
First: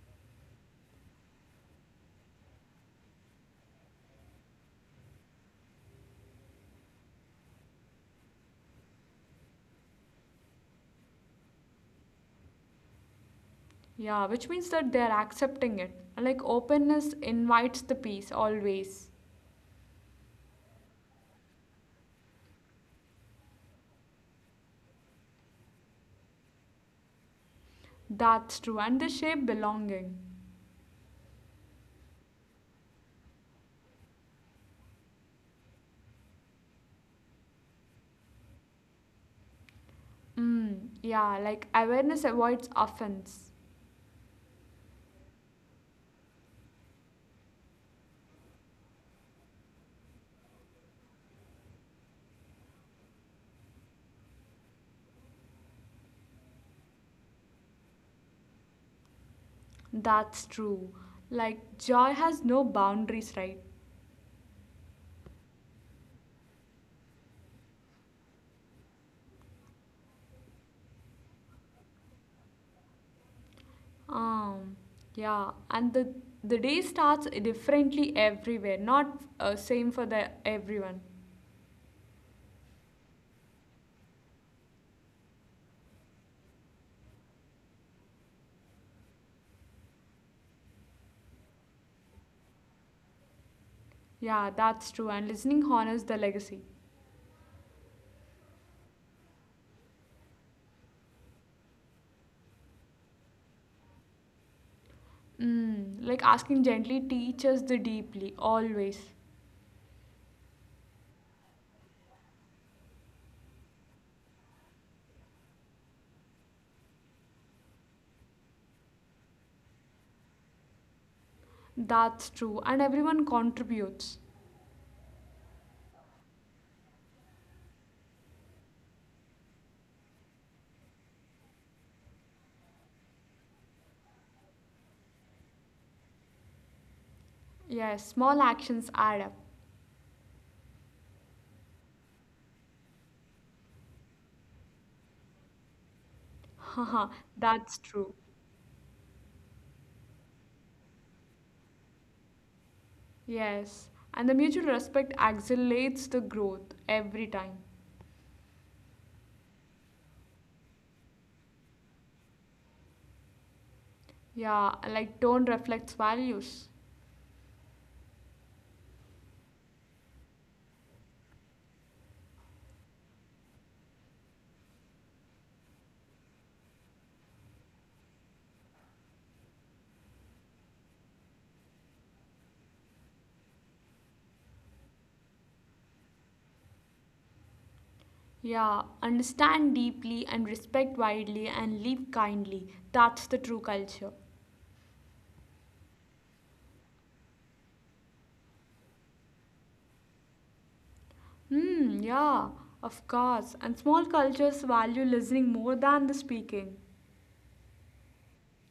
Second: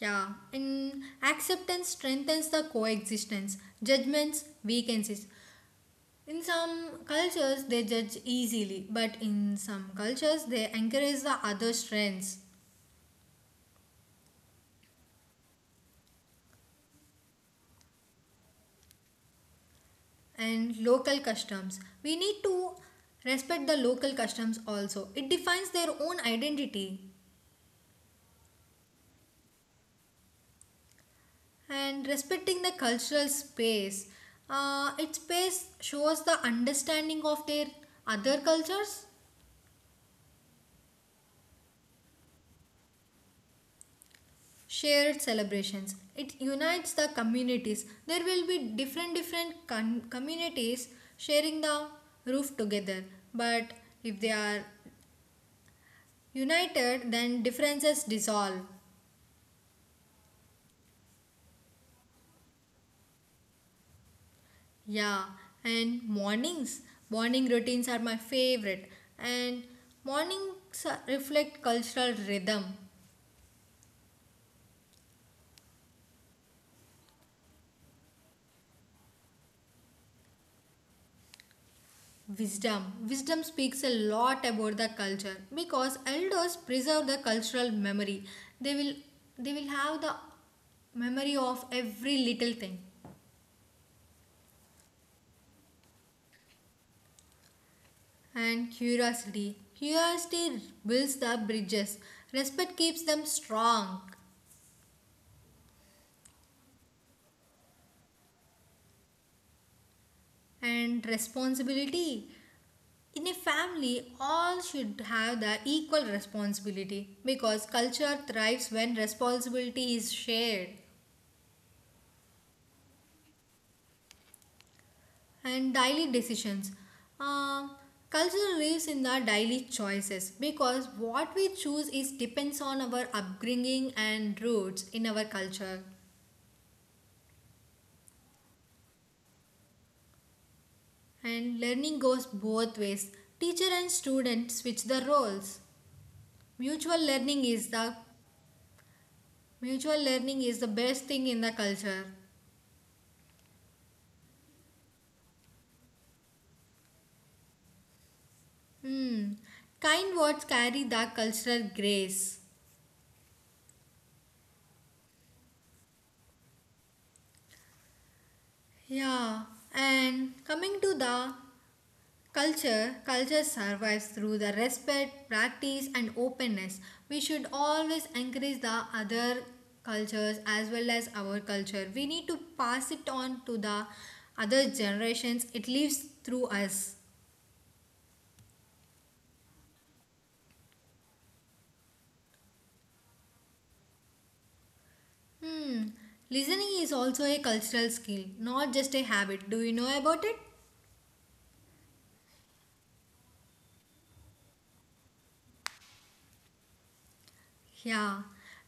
[SPEAKER 1] Yeah, and acceptance strengthens the coexistence. Judgments weakens it. In some cultures, they judge easily, but in some cultures, they encourage the other strengths
[SPEAKER 2] Yeah, which means that they are accepting it. Like openness invites the peace always.
[SPEAKER 1] and local customs. We need to respect the local customs also. It defines their own identity.
[SPEAKER 2] That's true. And they shape belonging.
[SPEAKER 1] And respecting the cultural space. Its space shows the understanding of their other cultures,
[SPEAKER 2] Mm, yeah, like awareness avoids offense.
[SPEAKER 1] shared celebrations. It unites the communities. There will be different communities sharing the roof together, but if they are united, then differences dissolve.
[SPEAKER 2] That's true. Like joy has no boundaries, right?
[SPEAKER 1] Yeah, and morning routines are my favorite, and mornings reflect cultural rhythm.
[SPEAKER 2] Um, yeah, and the day starts differently everywhere, not same for the everyone.
[SPEAKER 1] Wisdom. Wisdom speaks a lot about the culture because elders preserve the cultural memory. They will they will have the memory of every little thing.
[SPEAKER 2] Yeah, that's true. And listening honors the legacy.
[SPEAKER 1] And curiosity. Curiosity builds the bridges. Respect keeps them strong.
[SPEAKER 2] Mm, like asking gently teaches the deeply always.
[SPEAKER 1] And responsibility. In a family, all should have the equal responsibility because culture thrives when responsibility is shared.
[SPEAKER 2] That's true, and everyone contributes.
[SPEAKER 1] And daily decisions. Um, Culture lives in the daily choices because what we choose is depends on our upbringing and roots in our culture.
[SPEAKER 2] Yes, small actions add up.
[SPEAKER 1] And learning goes both ways. Teacher and student switch the roles. Mutual
[SPEAKER 2] Haha,
[SPEAKER 1] learning is
[SPEAKER 2] that's
[SPEAKER 1] the
[SPEAKER 2] true.
[SPEAKER 1] Mutual learning is the best thing in the culture.
[SPEAKER 2] Yes, and the mutual respect accelerates the growth every time.
[SPEAKER 1] Hmm. Kind words carry the cultural grace.
[SPEAKER 2] Yeah, like tone reflects values.
[SPEAKER 1] Yeah, and coming to the culture survives through the respect, practice, and openness. We should always encourage the other cultures as well as our culture. We need to pass it on to the other generations. It lives through us.
[SPEAKER 2] Yeah, understand deeply and respect widely and live kindly. That's the true culture.
[SPEAKER 1] Hmm. Listening is also a cultural skill, not just a habit. Do you know about it?
[SPEAKER 2] Hmm, yeah, of course. And small cultures value listening more than the speaking.
[SPEAKER 1] Yeah,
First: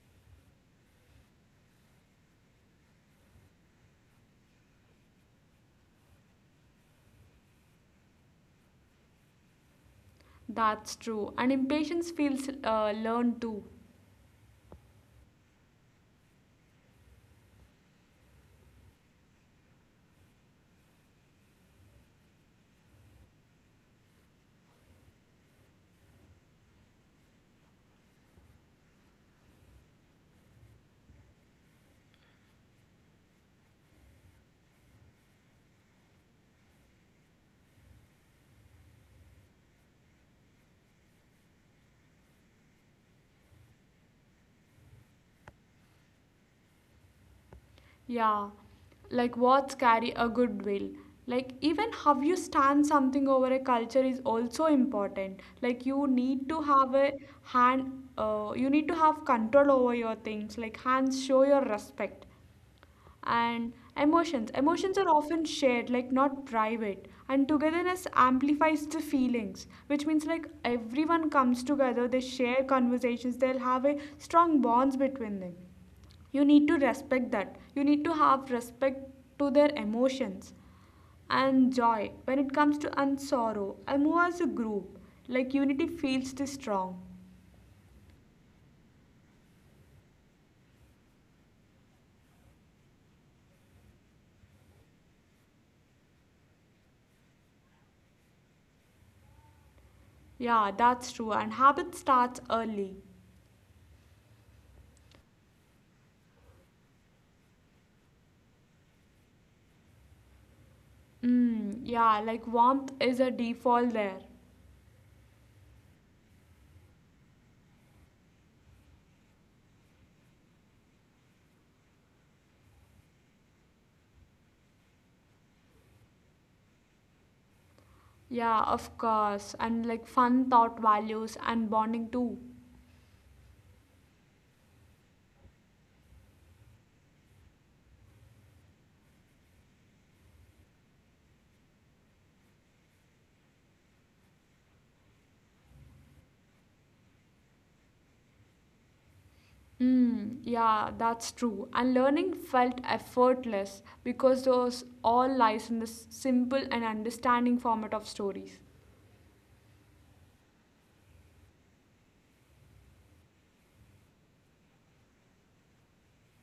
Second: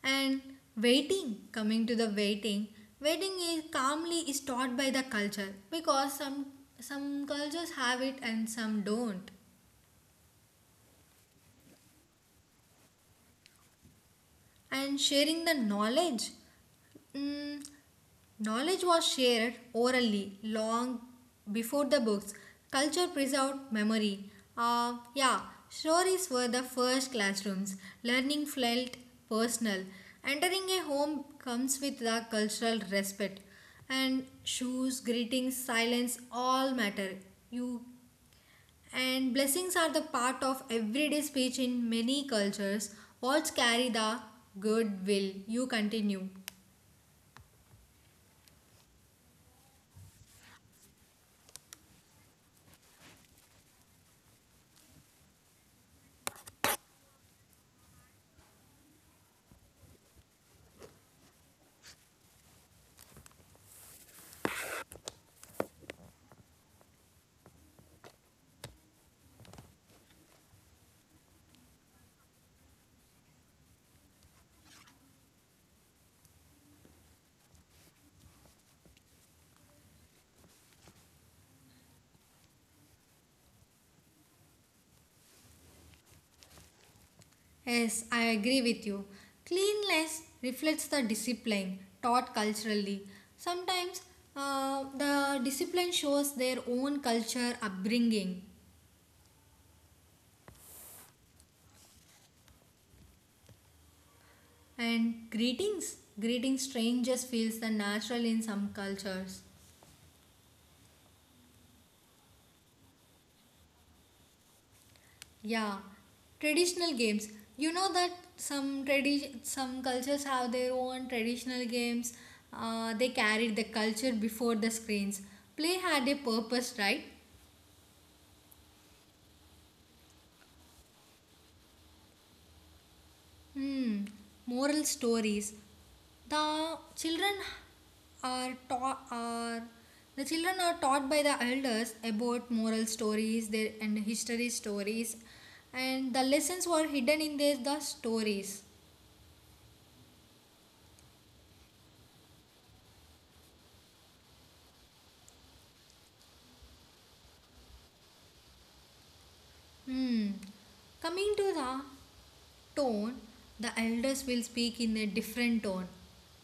[SPEAKER 1] and waiting, coming to the waiting, waiting is calmly is taught by the culture because some cultures have it and some don't.
[SPEAKER 2] That's true. And impatience feels learned too.
[SPEAKER 1] And sharing the knowledge, mm, knowledge was shared orally long before the books. Culture preserved memory. Yeah, stories were the first classrooms. Learning felt personal. Entering a home comes with the cultural respect. And shoes, greetings, silence all matter. You and blessings are the part of everyday speech in many cultures. Words carry the goodwill. You continue.
[SPEAKER 2] Yeah, like words carry a goodwill. Like even how you stand something over a culture is also important. Like you need to have a hand, you need to have control over your things. Like hands show your respect. And emotions. Emotions are often shared, like not private. And togetherness amplifies the feelings, which means like everyone comes together, they share conversations, they'll have a strong bonds between them. You need to respect that. You need to have respect to their emotions and joy. When it comes to and sorrow, I move as a group. Like unity feels the strong.
[SPEAKER 1] Yes, I agree with you. Cleanliness reflects the discipline taught culturally. Sometimes the discipline shows their own culture upbringing.
[SPEAKER 2] Yeah, that's true. And habit starts early.
[SPEAKER 1] And greetings, greeting strangers feels the natural in some cultures.
[SPEAKER 2] Mm, yeah, like warmth is a default there.
[SPEAKER 1] Yeah, traditional games. You know that some cultures have their own traditional games. They carried the culture before the screens. Play had a purpose, right?
[SPEAKER 2] Yeah, of course. And like fun thought values and bonding too.
[SPEAKER 1] Hmm, moral stories. The children are taught are the children are taught by the elders about moral stories their and history stories and the lessons were hidden in the stories.
[SPEAKER 2] Mm, yeah, that's true. And learning felt effortless because those all lies in the simple and understanding format of stories.
[SPEAKER 1] Hmm. Coming to the tone, the elders will speak in a different tone.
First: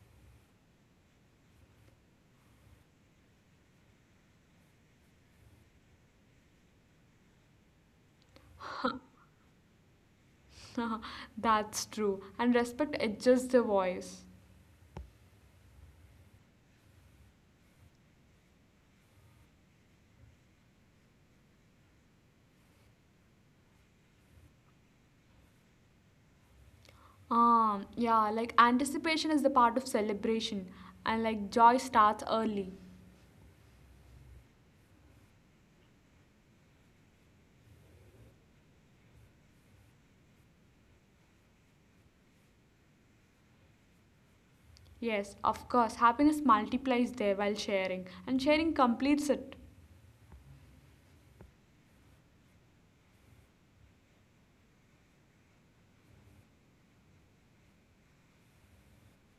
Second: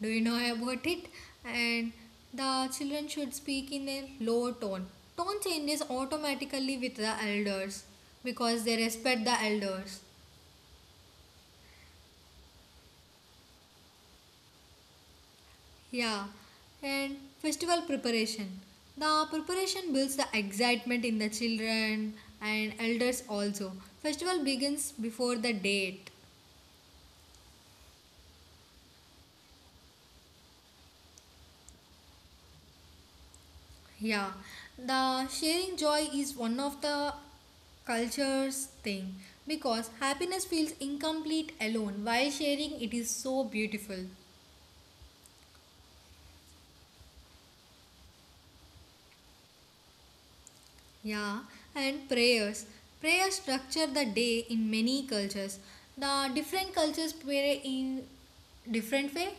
[SPEAKER 1] Do you know about it? And the children should speak in a low tone. Tone changes automatically with the elders because they respect the elders.
[SPEAKER 2] That's true. And respect adjusts the voice.
[SPEAKER 1] Yeah. And festival preparation. The preparation builds the excitement in the children and elders also. Festival begins before the date.
[SPEAKER 2] Yeah, like anticipation is the part of celebration and like joy starts early.
[SPEAKER 1] Yeah, the sharing joy is one of the culture's thing because happiness feels incomplete alone while sharing it is so beautiful.
[SPEAKER 2] Yes, of course, happiness multiplies there while sharing, and sharing completes it.
[SPEAKER 1] Yeah, and prayers. Prayers structure the day in many cultures. The different cultures pray in different way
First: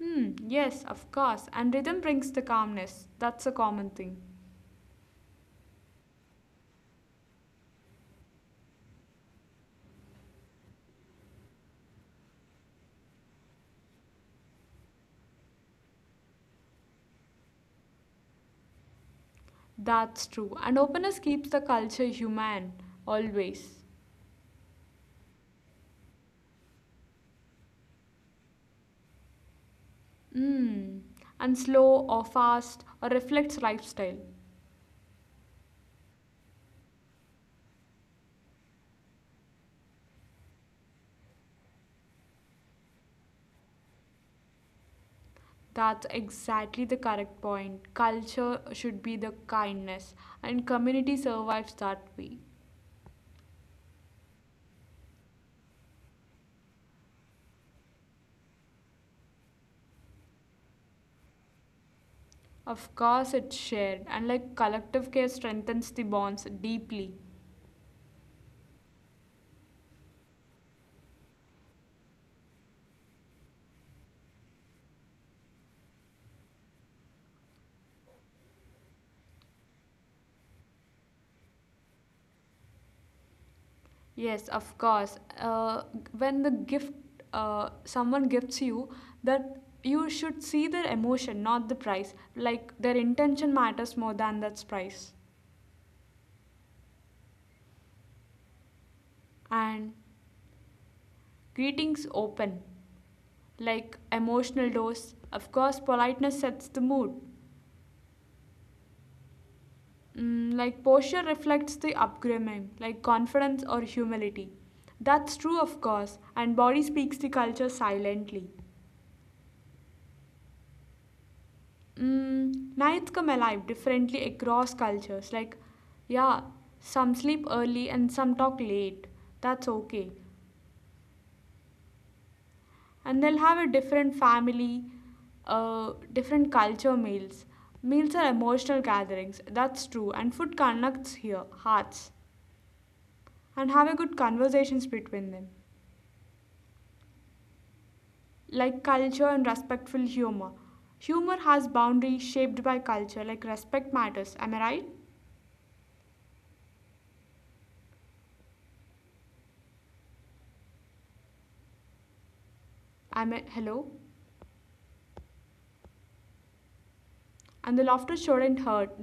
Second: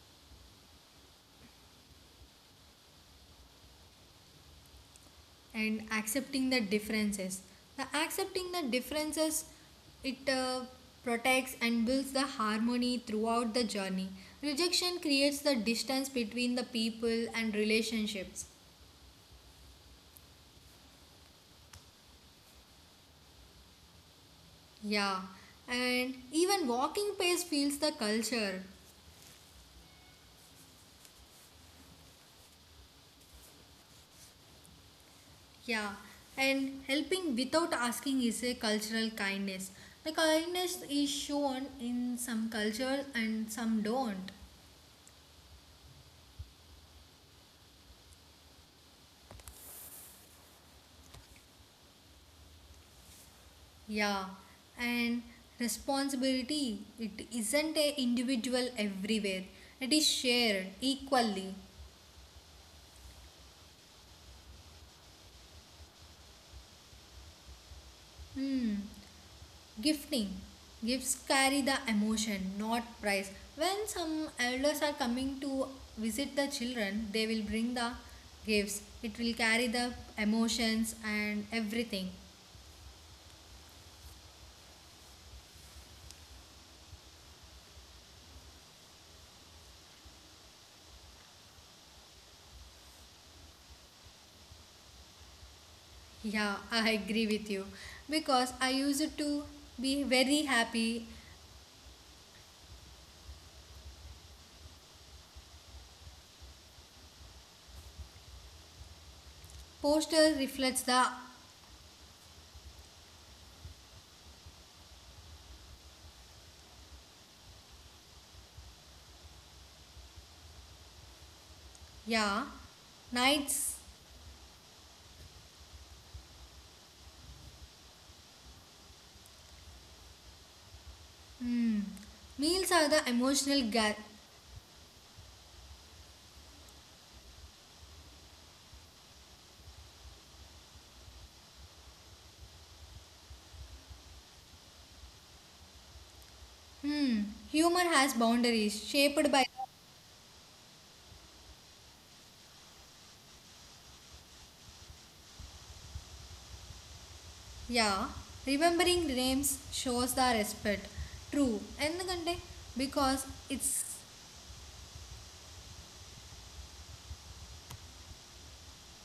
[SPEAKER 2] Hmm, yes, of course, and rhythm brings the calmness. That's a common thing.
[SPEAKER 1] and accepting the differences the accepting the differences it protects and builds the harmony throughout the journey rejection creates the distance between the people and relationships
[SPEAKER 2] That's true, and openness keeps the culture human, always.
[SPEAKER 1] yeah and even walking pace feels the culture
[SPEAKER 2] Hmm, and slow or fast or reflects lifestyle.
[SPEAKER 1] yeah and helping without asking is a cultural kindness the kindness is shown in some cultures and some don't.
[SPEAKER 2] That's exactly the correct point. Culture should be the kindness, and community survives that way.
[SPEAKER 1] Yeah, and responsibility, it isn't a individual everywhere. It is shared equally.
[SPEAKER 2] Of course, it's shared, and like collective care strengthens the bonds deeply.
[SPEAKER 1] Hmm. Gifting. Gifts carry the emotion, not price. When some elders are coming to visit the children, they will bring the gifts. It will carry the emotions and everything.
[SPEAKER 2] Yes, of course. When the gift someone gifts you, that you should see their emotion, not the price. Like their intention matters more than that price.
[SPEAKER 1] Yeah, I agree with you. Because I used to
[SPEAKER 2] And
[SPEAKER 1] be very happy.
[SPEAKER 2] greetings open, like emotional dose. Of course, politeness sets the mood.
[SPEAKER 1] Poster
[SPEAKER 2] Mm,
[SPEAKER 1] reflects
[SPEAKER 2] like
[SPEAKER 1] the
[SPEAKER 2] posture reflects the upbringing, like confidence or humility. That's true, of course, and body speaks the culture silently.
[SPEAKER 1] Yeah,
[SPEAKER 2] Mm, nights come alive
[SPEAKER 1] nights.
[SPEAKER 2] differently across cultures. Like, yeah, some sleep early and some talk late. That's okay.
[SPEAKER 1] Hmm. Meals are the
[SPEAKER 2] And they'll have
[SPEAKER 1] emotional
[SPEAKER 2] a
[SPEAKER 1] gap.
[SPEAKER 2] different family, different culture meals. Meals are emotional gatherings. That's true. And food connects here, hearts, and have a good conversations between them.
[SPEAKER 1] Hmm. Humor has boundaries
[SPEAKER 2] Like culture
[SPEAKER 1] shaped by.
[SPEAKER 2] and respectful humor. Humor has boundaries shaped by culture, like respect matters. Am I right?
[SPEAKER 1] Yeah, remembering names shows the respect. True. ఎందుకంటే because
[SPEAKER 2] Am I
[SPEAKER 1] it's
[SPEAKER 2] hello? And the laughter shouldn't hurt.